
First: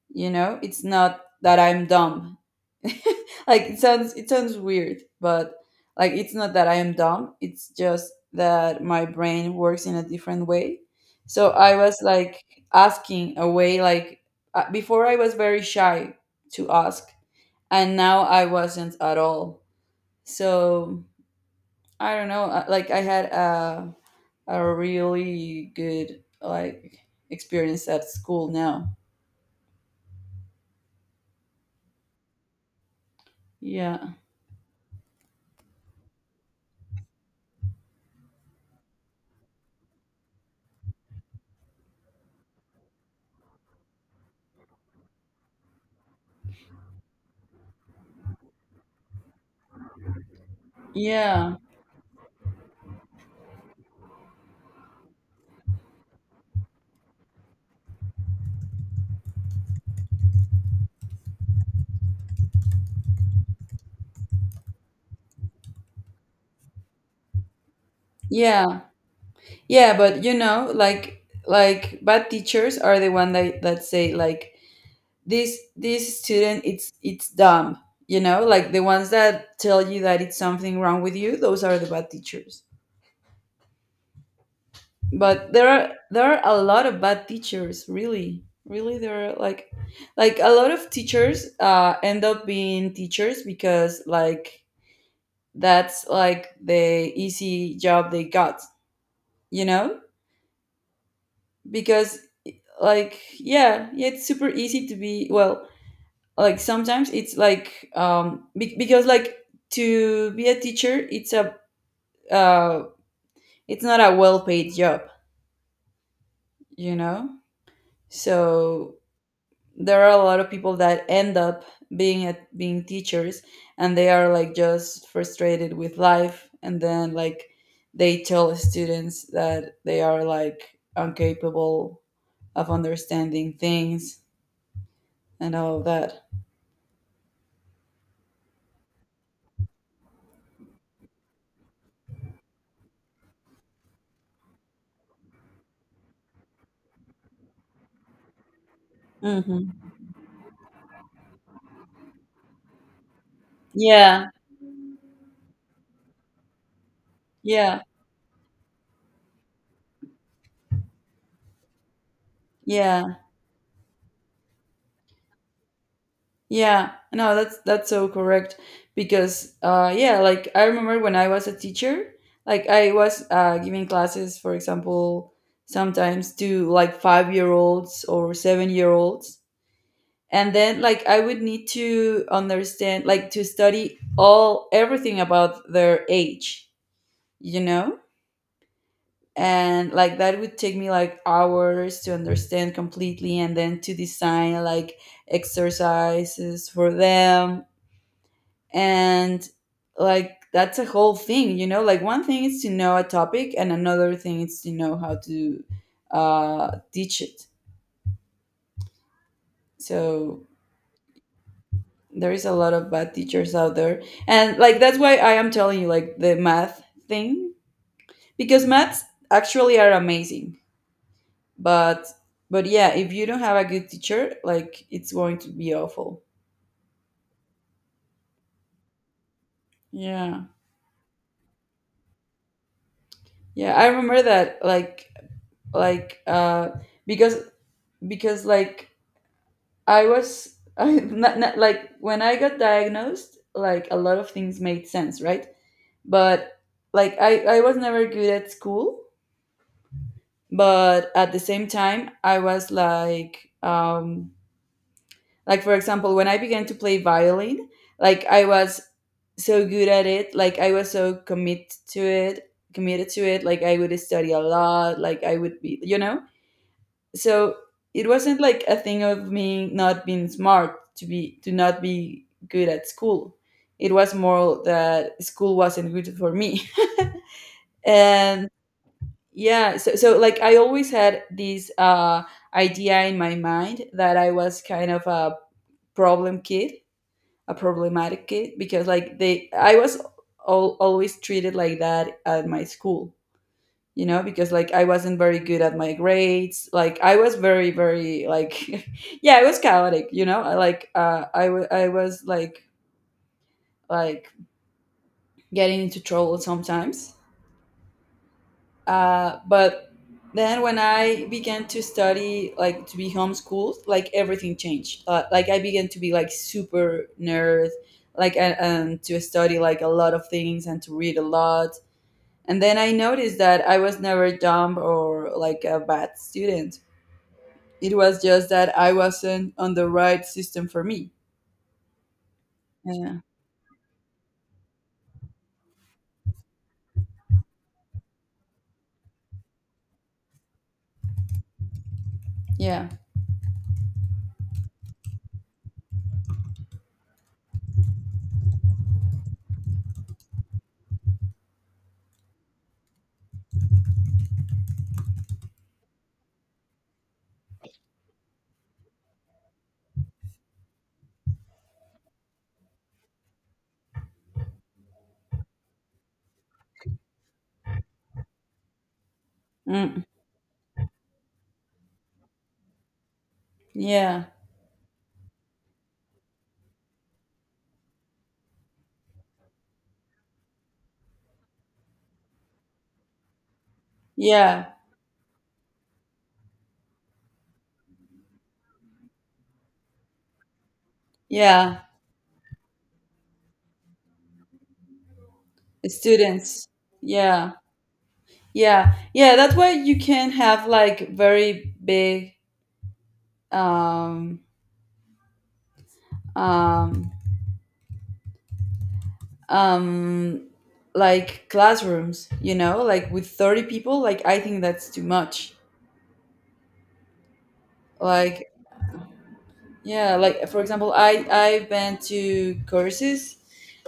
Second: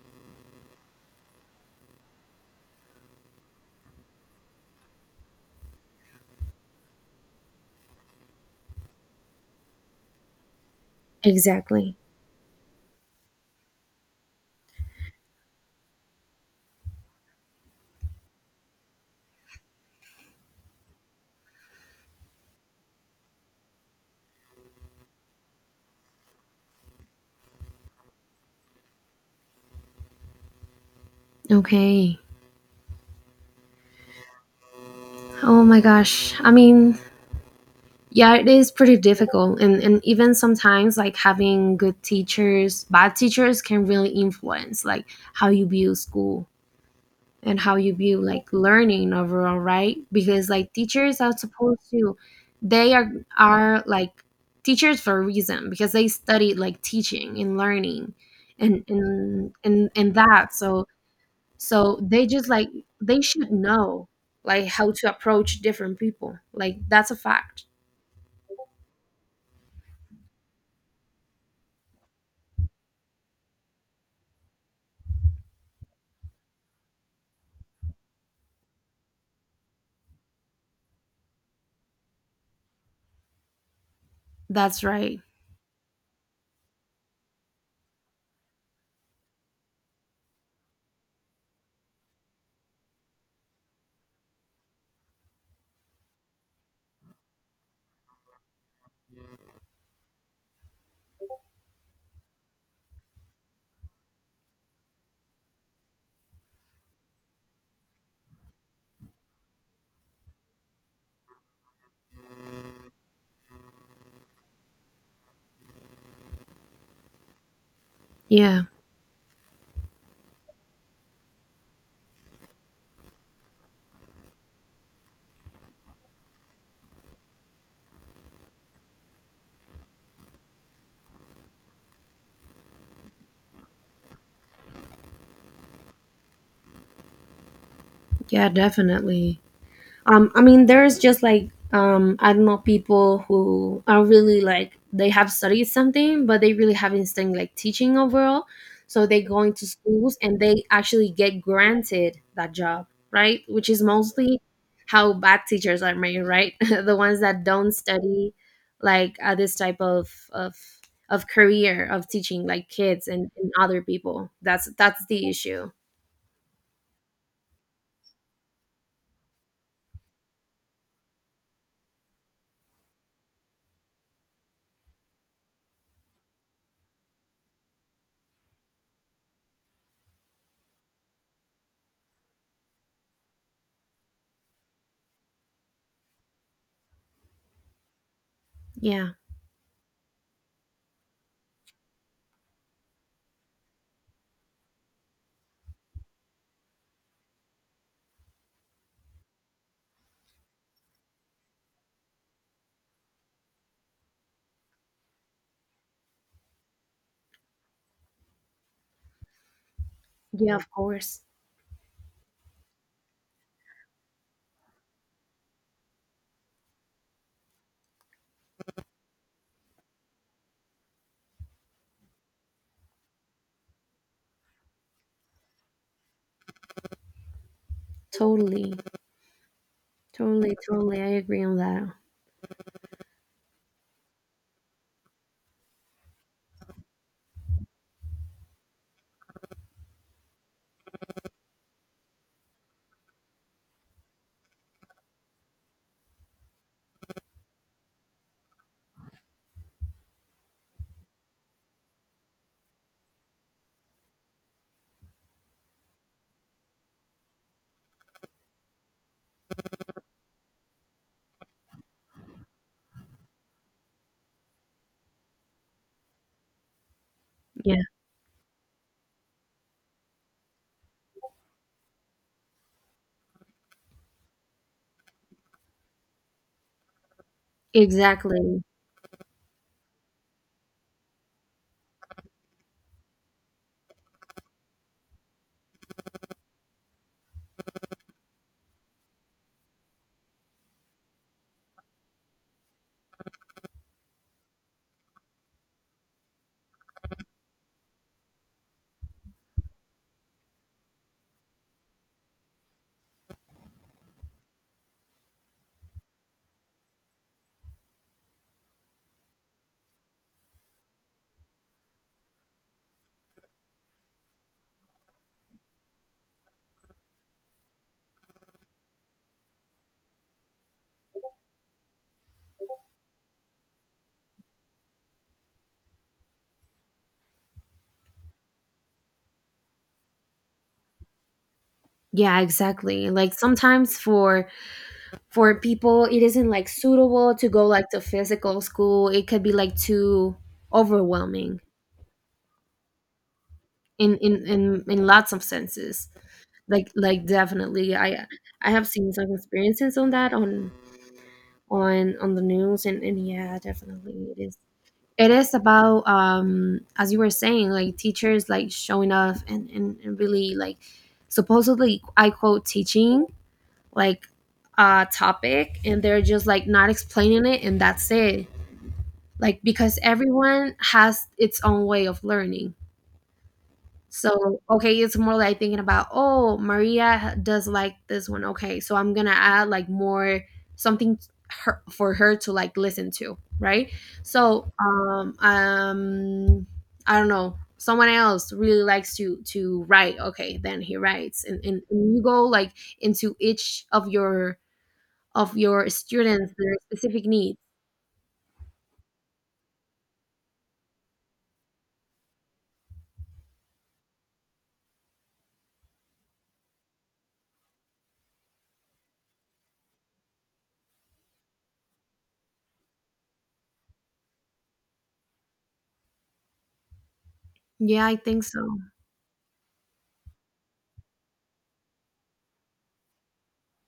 [SPEAKER 2] you know? It's not that I'm dumb. [LAUGHS] Like it sounds, it sounds weird, but like it's not that I am dumb, it's just that my brain works in a different way. So I
[SPEAKER 1] Exactly.
[SPEAKER 2] was like asking a way, like, uh, before I was very shy to ask, and now I wasn't at all. So I don't know, uh, like I had a, a really good like experience at school now.
[SPEAKER 1] Okay.
[SPEAKER 2] Yeah,
[SPEAKER 1] Oh my gosh. I mean, yeah, it is pretty difficult. And, and even sometimes, like having good teachers, bad teachers can really influence like how you view school and how you view like learning overall, right? Because like teachers are
[SPEAKER 2] yeah,
[SPEAKER 1] supposed to, they are, are like teachers for a reason, because they study like teaching and learning and, and, and, and that. So, so they just like they should know like how to approach different people, like that's a fact.
[SPEAKER 2] yeah. Yeah, but you know, like like bad teachers are the one that that say like this this student it's it's dumb. You know, like the ones that tell you that it's something wrong with you, those are the bad teachers.
[SPEAKER 1] That's right.
[SPEAKER 2] But there are, there are a lot of bad teachers, really. Really there are like like a lot of teachers uh end up being teachers because like that's like the easy job they got, you know? Because like yeah, yeah, it's super easy to be, well, like sometimes it's like um be- because like to be a teacher it's a, uh it's not a well paid job, you know?
[SPEAKER 1] Yeah.
[SPEAKER 2] So there are a lot of people that end up being at being teachers, and they are like just frustrated with life, and then like they tell students that they are like incapable of understanding things and all of that.
[SPEAKER 1] Yeah, definitely. um I mean there's just like um I don't know, people who are really like they have studied something, but they really haven't studied like teaching overall, so they go into
[SPEAKER 2] Hmm.
[SPEAKER 1] schools and they actually get granted that job, right? Which is
[SPEAKER 2] Yeah.
[SPEAKER 1] mostly how bad teachers are made, right? [LAUGHS] The ones that don't
[SPEAKER 2] Yeah,
[SPEAKER 1] study like uh, this type of of of career of teaching like kids
[SPEAKER 2] yeah,
[SPEAKER 1] and, and other people. that's that's the issue.
[SPEAKER 2] yeah. No, that's that's so correct, because uh yeah, like I remember when I was a teacher, like I was uh giving classes, for example, sometimes to like five-year-olds or seven-year-olds. And then like I would need to understand, like to study all everything about their age, you know?
[SPEAKER 1] Yeah.
[SPEAKER 2] And like that would take me like hours to understand completely, and then to design like exercises for them. And like that's a whole thing, you know? Like one thing is to know a topic, and another thing is to know how to uh, teach it. So
[SPEAKER 1] Yeah, of course.
[SPEAKER 2] there is a lot of bad teachers out there, and like that's why I am telling you like the math thing, because maths actually are amazing, but but yeah, if you don't have a good teacher, like it's going to be awful.
[SPEAKER 1] Totally.
[SPEAKER 2] Yeah.
[SPEAKER 1] Totally, totally. I agree on that.
[SPEAKER 2] Yeah, I remember that like like uh because because like I was [LAUGHS] I, not, not, like when I got diagnosed, like a lot of things made sense, right? But like i i was never good at school, but at the same time I was like um like for example, when I began to play violin, like I was so good at it, like I was so commit to it committed to it, like I would study a lot, like I would be, you know? So
[SPEAKER 1] Yeah,
[SPEAKER 2] it wasn't like a thing of me not being smart to be to not be good at school. It was more that school wasn't good for me. [LAUGHS] And
[SPEAKER 1] exactly.
[SPEAKER 2] yeah, so, so like I always had this uh idea in my mind that I was kind of a problem kid a problematic kid, because like they I was al- always treated like that at my school, you know? Because like I wasn't very good at my grades, like I was very very like [LAUGHS] yeah, I was chaotic, you know? I, like uh, I wa- I was like like getting into trouble sometimes. Uh, but then when I began to study, like to be homeschooled, like everything changed. Uh, like I began to be like super nerd, like and, and to study like a lot of things and to read a lot. And then I noticed that I was never dumb or like a bad student. It was just that I wasn't on the right system for me.
[SPEAKER 1] Yeah, exactly.
[SPEAKER 2] Yeah.
[SPEAKER 1] Like sometimes for for people it isn't like suitable to go like to physical school. It could be like too overwhelming
[SPEAKER 2] Yeah.
[SPEAKER 1] in in in, in lots of senses. Like like definitely I I have seen some experiences on that on on on the news, and and yeah, definitely it is it is about um as you were saying like teachers like showing off, and and, and really like supposedly I quote teaching like a topic, and they're just like not explaining it, and that's it, like because
[SPEAKER 2] Mm.
[SPEAKER 1] everyone has its own way of learning.
[SPEAKER 2] Yeah.
[SPEAKER 1] So, okay, it's more like thinking about, oh, Maria does like this one. Okay, so I'm gonna add like more something her, for her to like listen to, right? So,
[SPEAKER 2] Yeah.
[SPEAKER 1] um, um, I don't know. Someone else really likes to to write. Okay, then he writes, and, and,
[SPEAKER 2] Yeah.
[SPEAKER 1] and you go like into each of your of your students
[SPEAKER 2] Students.
[SPEAKER 1] their specific
[SPEAKER 2] Yeah.
[SPEAKER 1] needs.
[SPEAKER 2] Yeah, yeah, that way you can have like very big um um um like classrooms, you know, like with thirty people, like I think that's too much.
[SPEAKER 1] Yeah, I think
[SPEAKER 2] Like
[SPEAKER 1] so.
[SPEAKER 2] yeah, like for example, I I've been to courses,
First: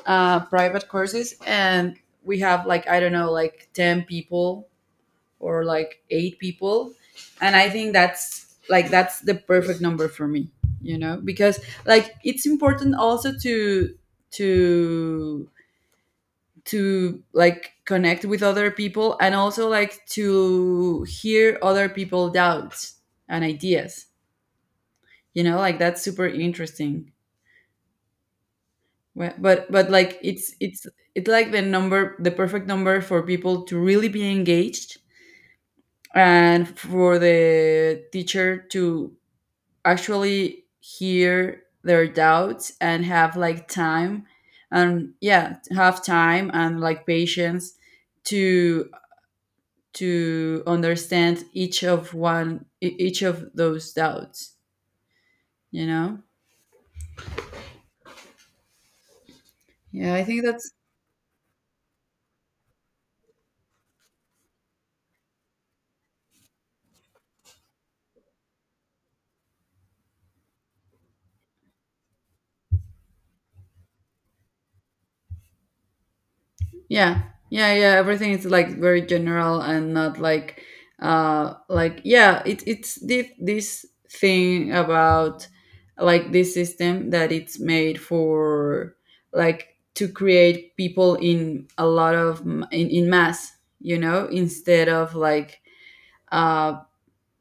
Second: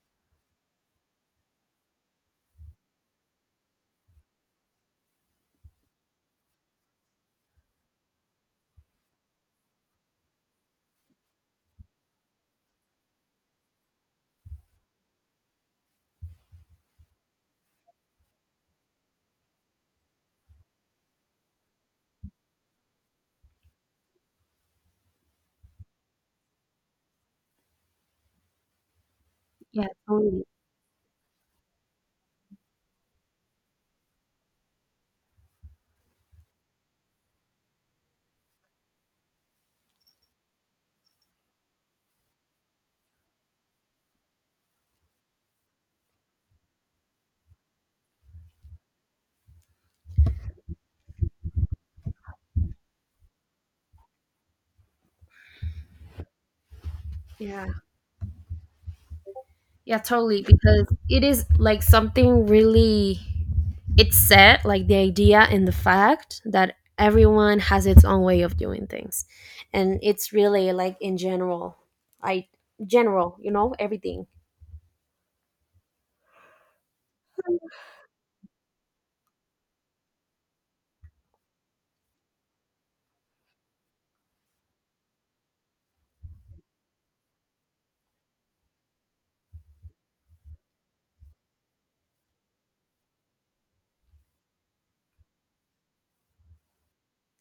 [SPEAKER 2] uh private courses, and we have like I don't know, like ten people or like eight people. And I think that's like that's the perfect number for me, you know, because like it's important also to to to like connect with other people, and also like to hear other people doubts and ideas, you know? Like that's super interesting. Wh- but
[SPEAKER 1] Yeah,
[SPEAKER 2] but like
[SPEAKER 1] totally.
[SPEAKER 2] it's it's it's like the number, the perfect number for people to really be engaged, and for the teacher to actually hear their doubts and have like time, and yeah, have time and like patience to to understand each of one e- each of those doubts, you know?
[SPEAKER 1] Yeah. Yeah,
[SPEAKER 2] Yeah, I
[SPEAKER 1] totally.
[SPEAKER 2] think that's.
[SPEAKER 1] Because it is like something really, it's set, like the idea and the fact that everyone has its own way of doing things. And it's really like in general, I, general, you know, everything.
[SPEAKER 2] Yeah, yeah, yeah. Everything is like very general and not like, uh, like yeah. It, it's this this thing about like this system that it's made for like to create people in a lot of m- in, in mass, you know, instead of like uh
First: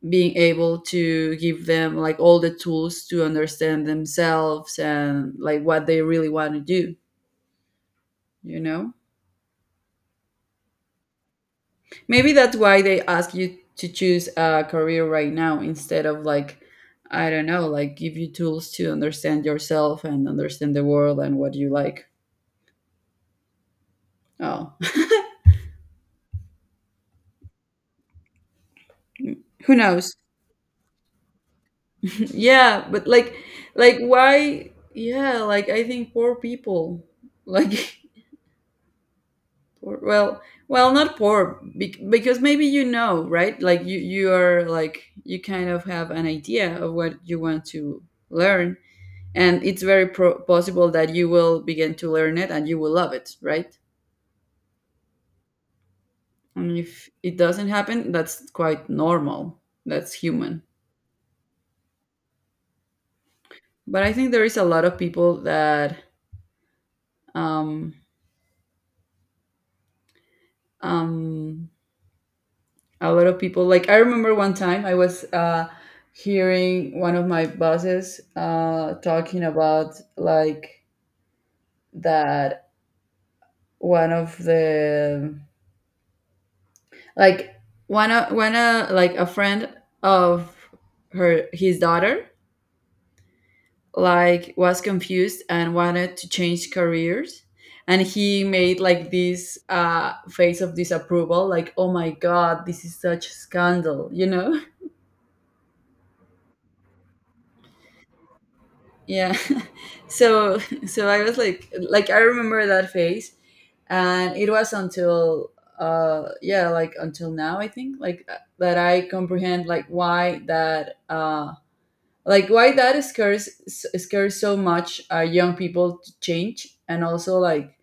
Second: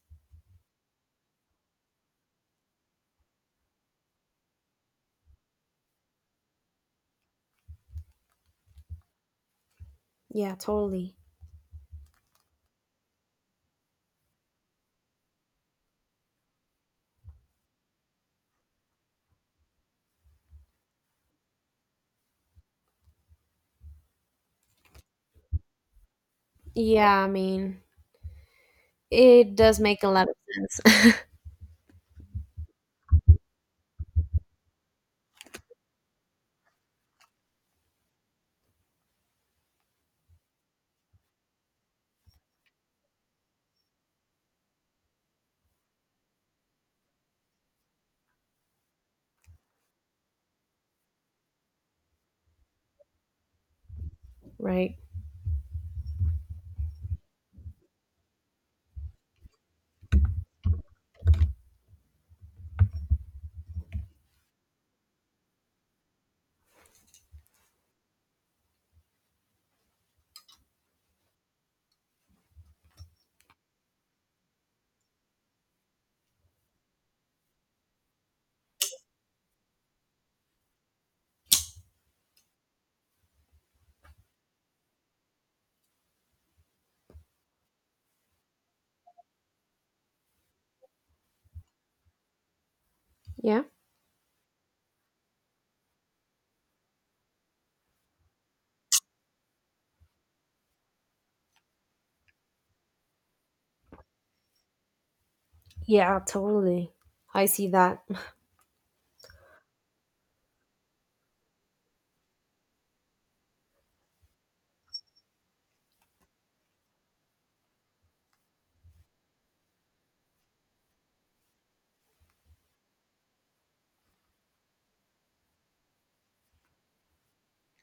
[SPEAKER 2] being able to give them like all the tools to understand themselves and like what they really want to do, you know?
[SPEAKER 1] Yeah, totally.
[SPEAKER 2] Maybe that's why they ask you to choose a career right now, instead of like, I don't know, like give you tools to understand yourself and understand the world and what you like. Oh,
[SPEAKER 1] Yeah, I mean, it
[SPEAKER 2] [LAUGHS] who
[SPEAKER 1] does make a
[SPEAKER 2] knows?
[SPEAKER 1] lot of sense,
[SPEAKER 2] [LAUGHS] Yeah, but like, like why? Yeah, like I think poor people, like, [LAUGHS] poor, well, well, not poor bec- because maybe you know, right? Like you, you are like you kind of have an idea of what you want to learn, and it's very pro- possible that you will begin to learn it and you will love it, right?
[SPEAKER 1] [LAUGHS] right?
[SPEAKER 2] And if it doesn't happen, that's quite normal. That's human. But I think there is a lot of people that um um a lot of people, like I remember one time I was uh hearing one of my bosses uh talking about like that one of the, like one of, one uh, like a friend of her, his daughter,
[SPEAKER 1] Yeah.
[SPEAKER 2] like was confused and wanted to change careers. And he made like this uh, face of disapproval, like, oh my god, this is such a scandal you know
[SPEAKER 1] Yeah, totally. I see that.
[SPEAKER 2] [LAUGHS] Yeah. [LAUGHS] so so I was like, like I remember that face. And it was until uh yeah, like until now I think like uh, that I comprehend like why that uh like why that scares s- scares so much, uh, young people to change. And also like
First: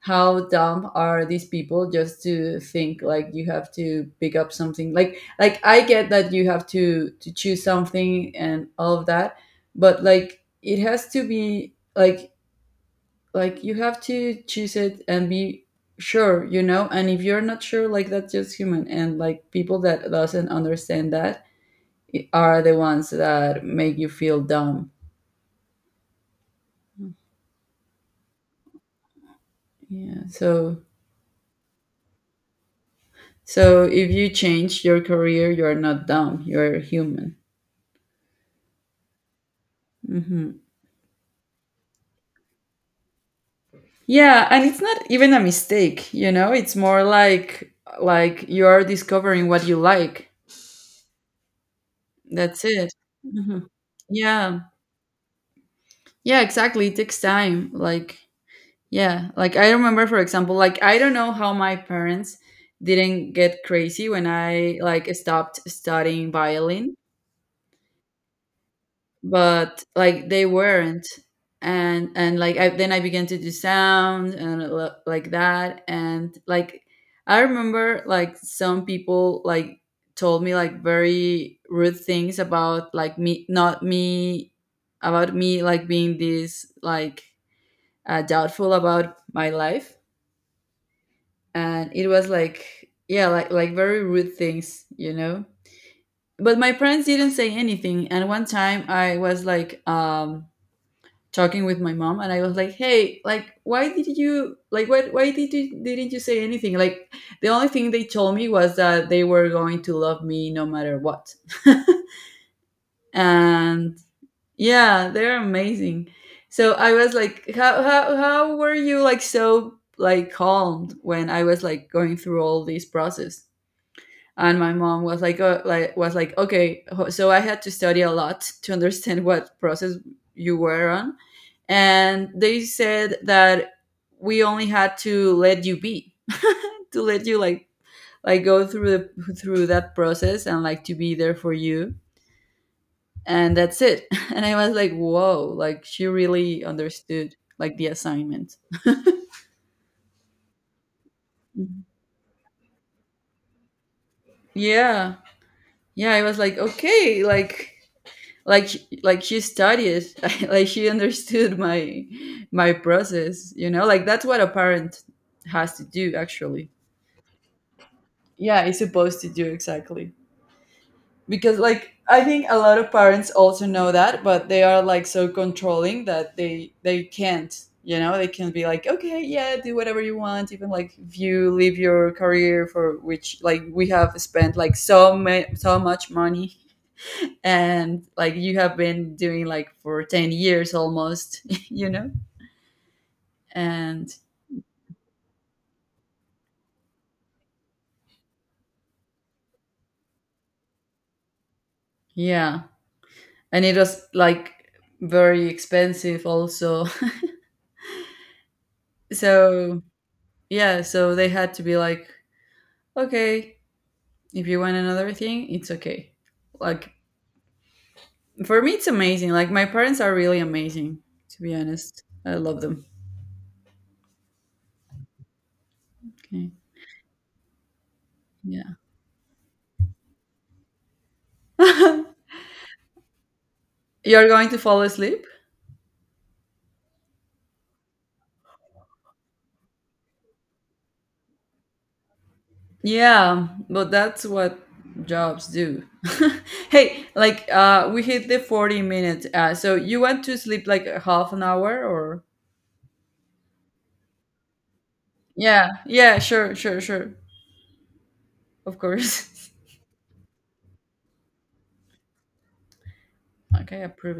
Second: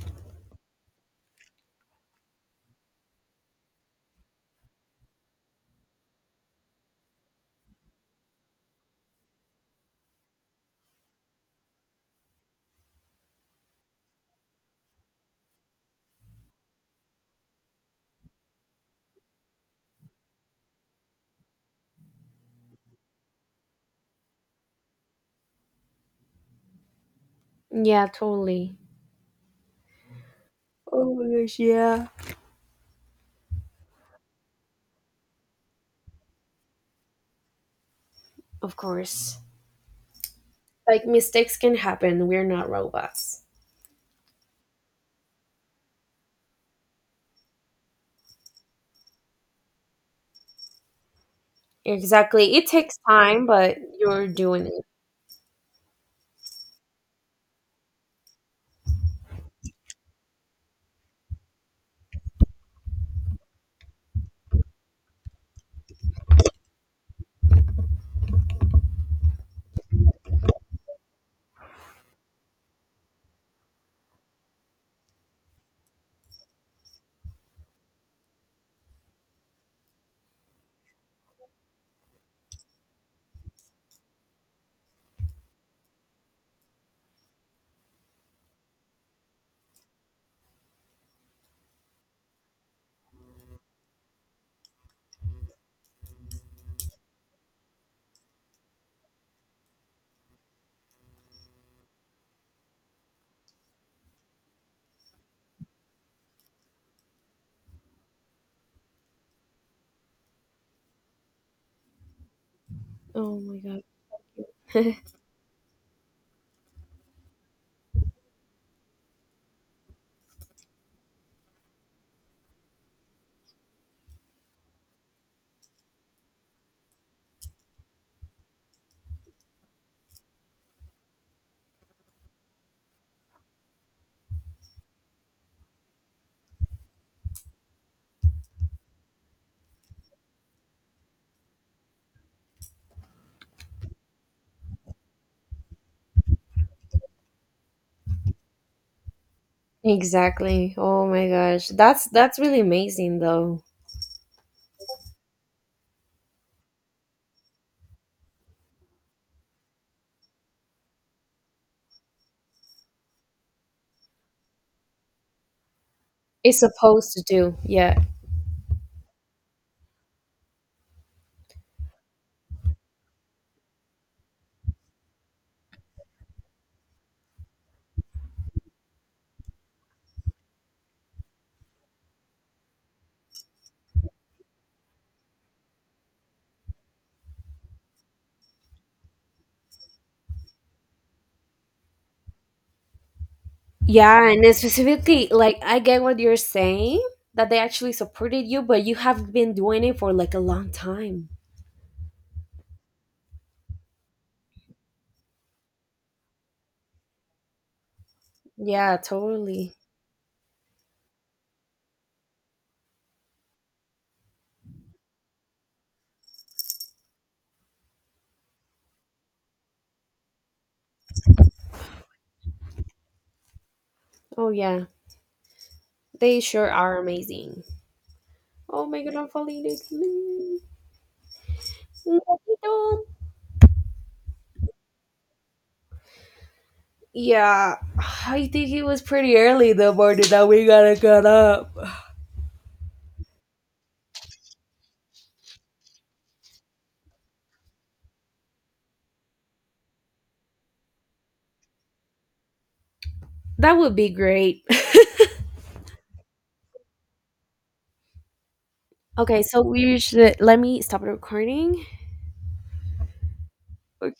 [SPEAKER 2] how dumb are these people just to think like you have to pick up something, like like I get that you have to to choose something and all of that, but like it has to be like like you have to choose it and be sure, you know? And if you're not sure, like that's just human. And like people that doesn't understand that i- are the ones that make you feel dumb.
[SPEAKER 1] Yeah, totally.
[SPEAKER 2] Yeah. So
[SPEAKER 1] Oh my gosh, yeah.
[SPEAKER 2] so if you change your career, you're not dumb. You're human.
[SPEAKER 1] Of course.
[SPEAKER 2] Hmm.
[SPEAKER 1] Like mistakes can happen. We're not robots.
[SPEAKER 2] Yeah, and it's not even a mistake. You know, it's more like like you are discovering what you like.
[SPEAKER 1] Exactly.
[SPEAKER 2] That's
[SPEAKER 1] It
[SPEAKER 2] it.
[SPEAKER 1] takes time,
[SPEAKER 2] Hmm.
[SPEAKER 1] but you're
[SPEAKER 2] Yeah.
[SPEAKER 1] doing it.
[SPEAKER 2] Yeah, exactly. It takes time. Like, yeah. Like I remember, for example, like I don't know how my parents didn't get crazy when I like stopped studying violin, but like they weren't. And and like I, then I began to do sound and l- like that. And like I remember like some people like told me like very rude things about like me, not me about me, like being this like, uh, doubtful about my life. And it was like, yeah, like like very rude things, you know. But my parents didn't say anything. And one time I was like, um talking with my mom, and I was like, hey, like why did you, like why, why did you, didn't you say anything? Like the only thing they told me was that they were going to love me no matter what. [LAUGHS]
[SPEAKER 1] Oh my
[SPEAKER 2] And
[SPEAKER 1] god.
[SPEAKER 2] yeah,
[SPEAKER 1] [LAUGHS]
[SPEAKER 2] they're amazing. So I was like, how, how how were you like so like calmed when I was like going through all this process? And my mom was like, uh, like was like, okay, so I had to study a lot to understand what process you were on. And they said that we only had to let you be [LAUGHS] to let you like like go through the, through that process and like to be there for you, and that's it. [LAUGHS] And I was like, whoa, like she really understood like the assignment.
[SPEAKER 1] Exactly. Oh my gosh. That's that's really amazing though.
[SPEAKER 2] Yeah. Yeah, I was like, okay, like, like like she studied. [LAUGHS] Like she understood my my process, you know, like that's what a parent has to do,
[SPEAKER 1] It's
[SPEAKER 2] actually.
[SPEAKER 1] supposed to do. Yeah.
[SPEAKER 2] Yeah, it's supposed to do, exactly. Because like I think a lot of parents also know that, but they are like so controlling that they they can't, you know. They can be like, okay, yeah, do whatever you want, even like if you leave your career for which like we have spent like so ma- so much money and like you have been doing like for ten years almost. [LAUGHS] You know. And
[SPEAKER 1] Yeah, and then specifically like I get what you're saying that they actually supported you, but you have been doing it for like a long time.
[SPEAKER 2] yeah. And it was like very expensive also.
[SPEAKER 1] Yeah,
[SPEAKER 2] [LAUGHS]
[SPEAKER 1] totally.
[SPEAKER 2] So yeah, so they had to be like, okay, if you want another thing, it's okay. Like for me, it's amazing, like my parents are really amazing. To be honest, I love them.
[SPEAKER 1] Oh yeah. They
[SPEAKER 2] Okay.
[SPEAKER 1] sure are amazing.
[SPEAKER 2] Yeah.
[SPEAKER 1] Oh my god, I'm falling asleep.
[SPEAKER 2] [LAUGHS] You're going to fall asleep.
[SPEAKER 1] Yeah, I think it was pretty early in the morning that we gotta get up.
[SPEAKER 2] Yeah, but that's what jobs do. [LAUGHS] Hey, like uh we hit the forty minutes, uh so you want to sleep like a half an hour or?
[SPEAKER 1] That would be great.
[SPEAKER 2] Yeah, yeah, sure, sure, sure. Of
[SPEAKER 1] [LAUGHS] okay,
[SPEAKER 2] course.
[SPEAKER 1] so we should let me stop the recording.
[SPEAKER 2] [LAUGHS] Okay, approve.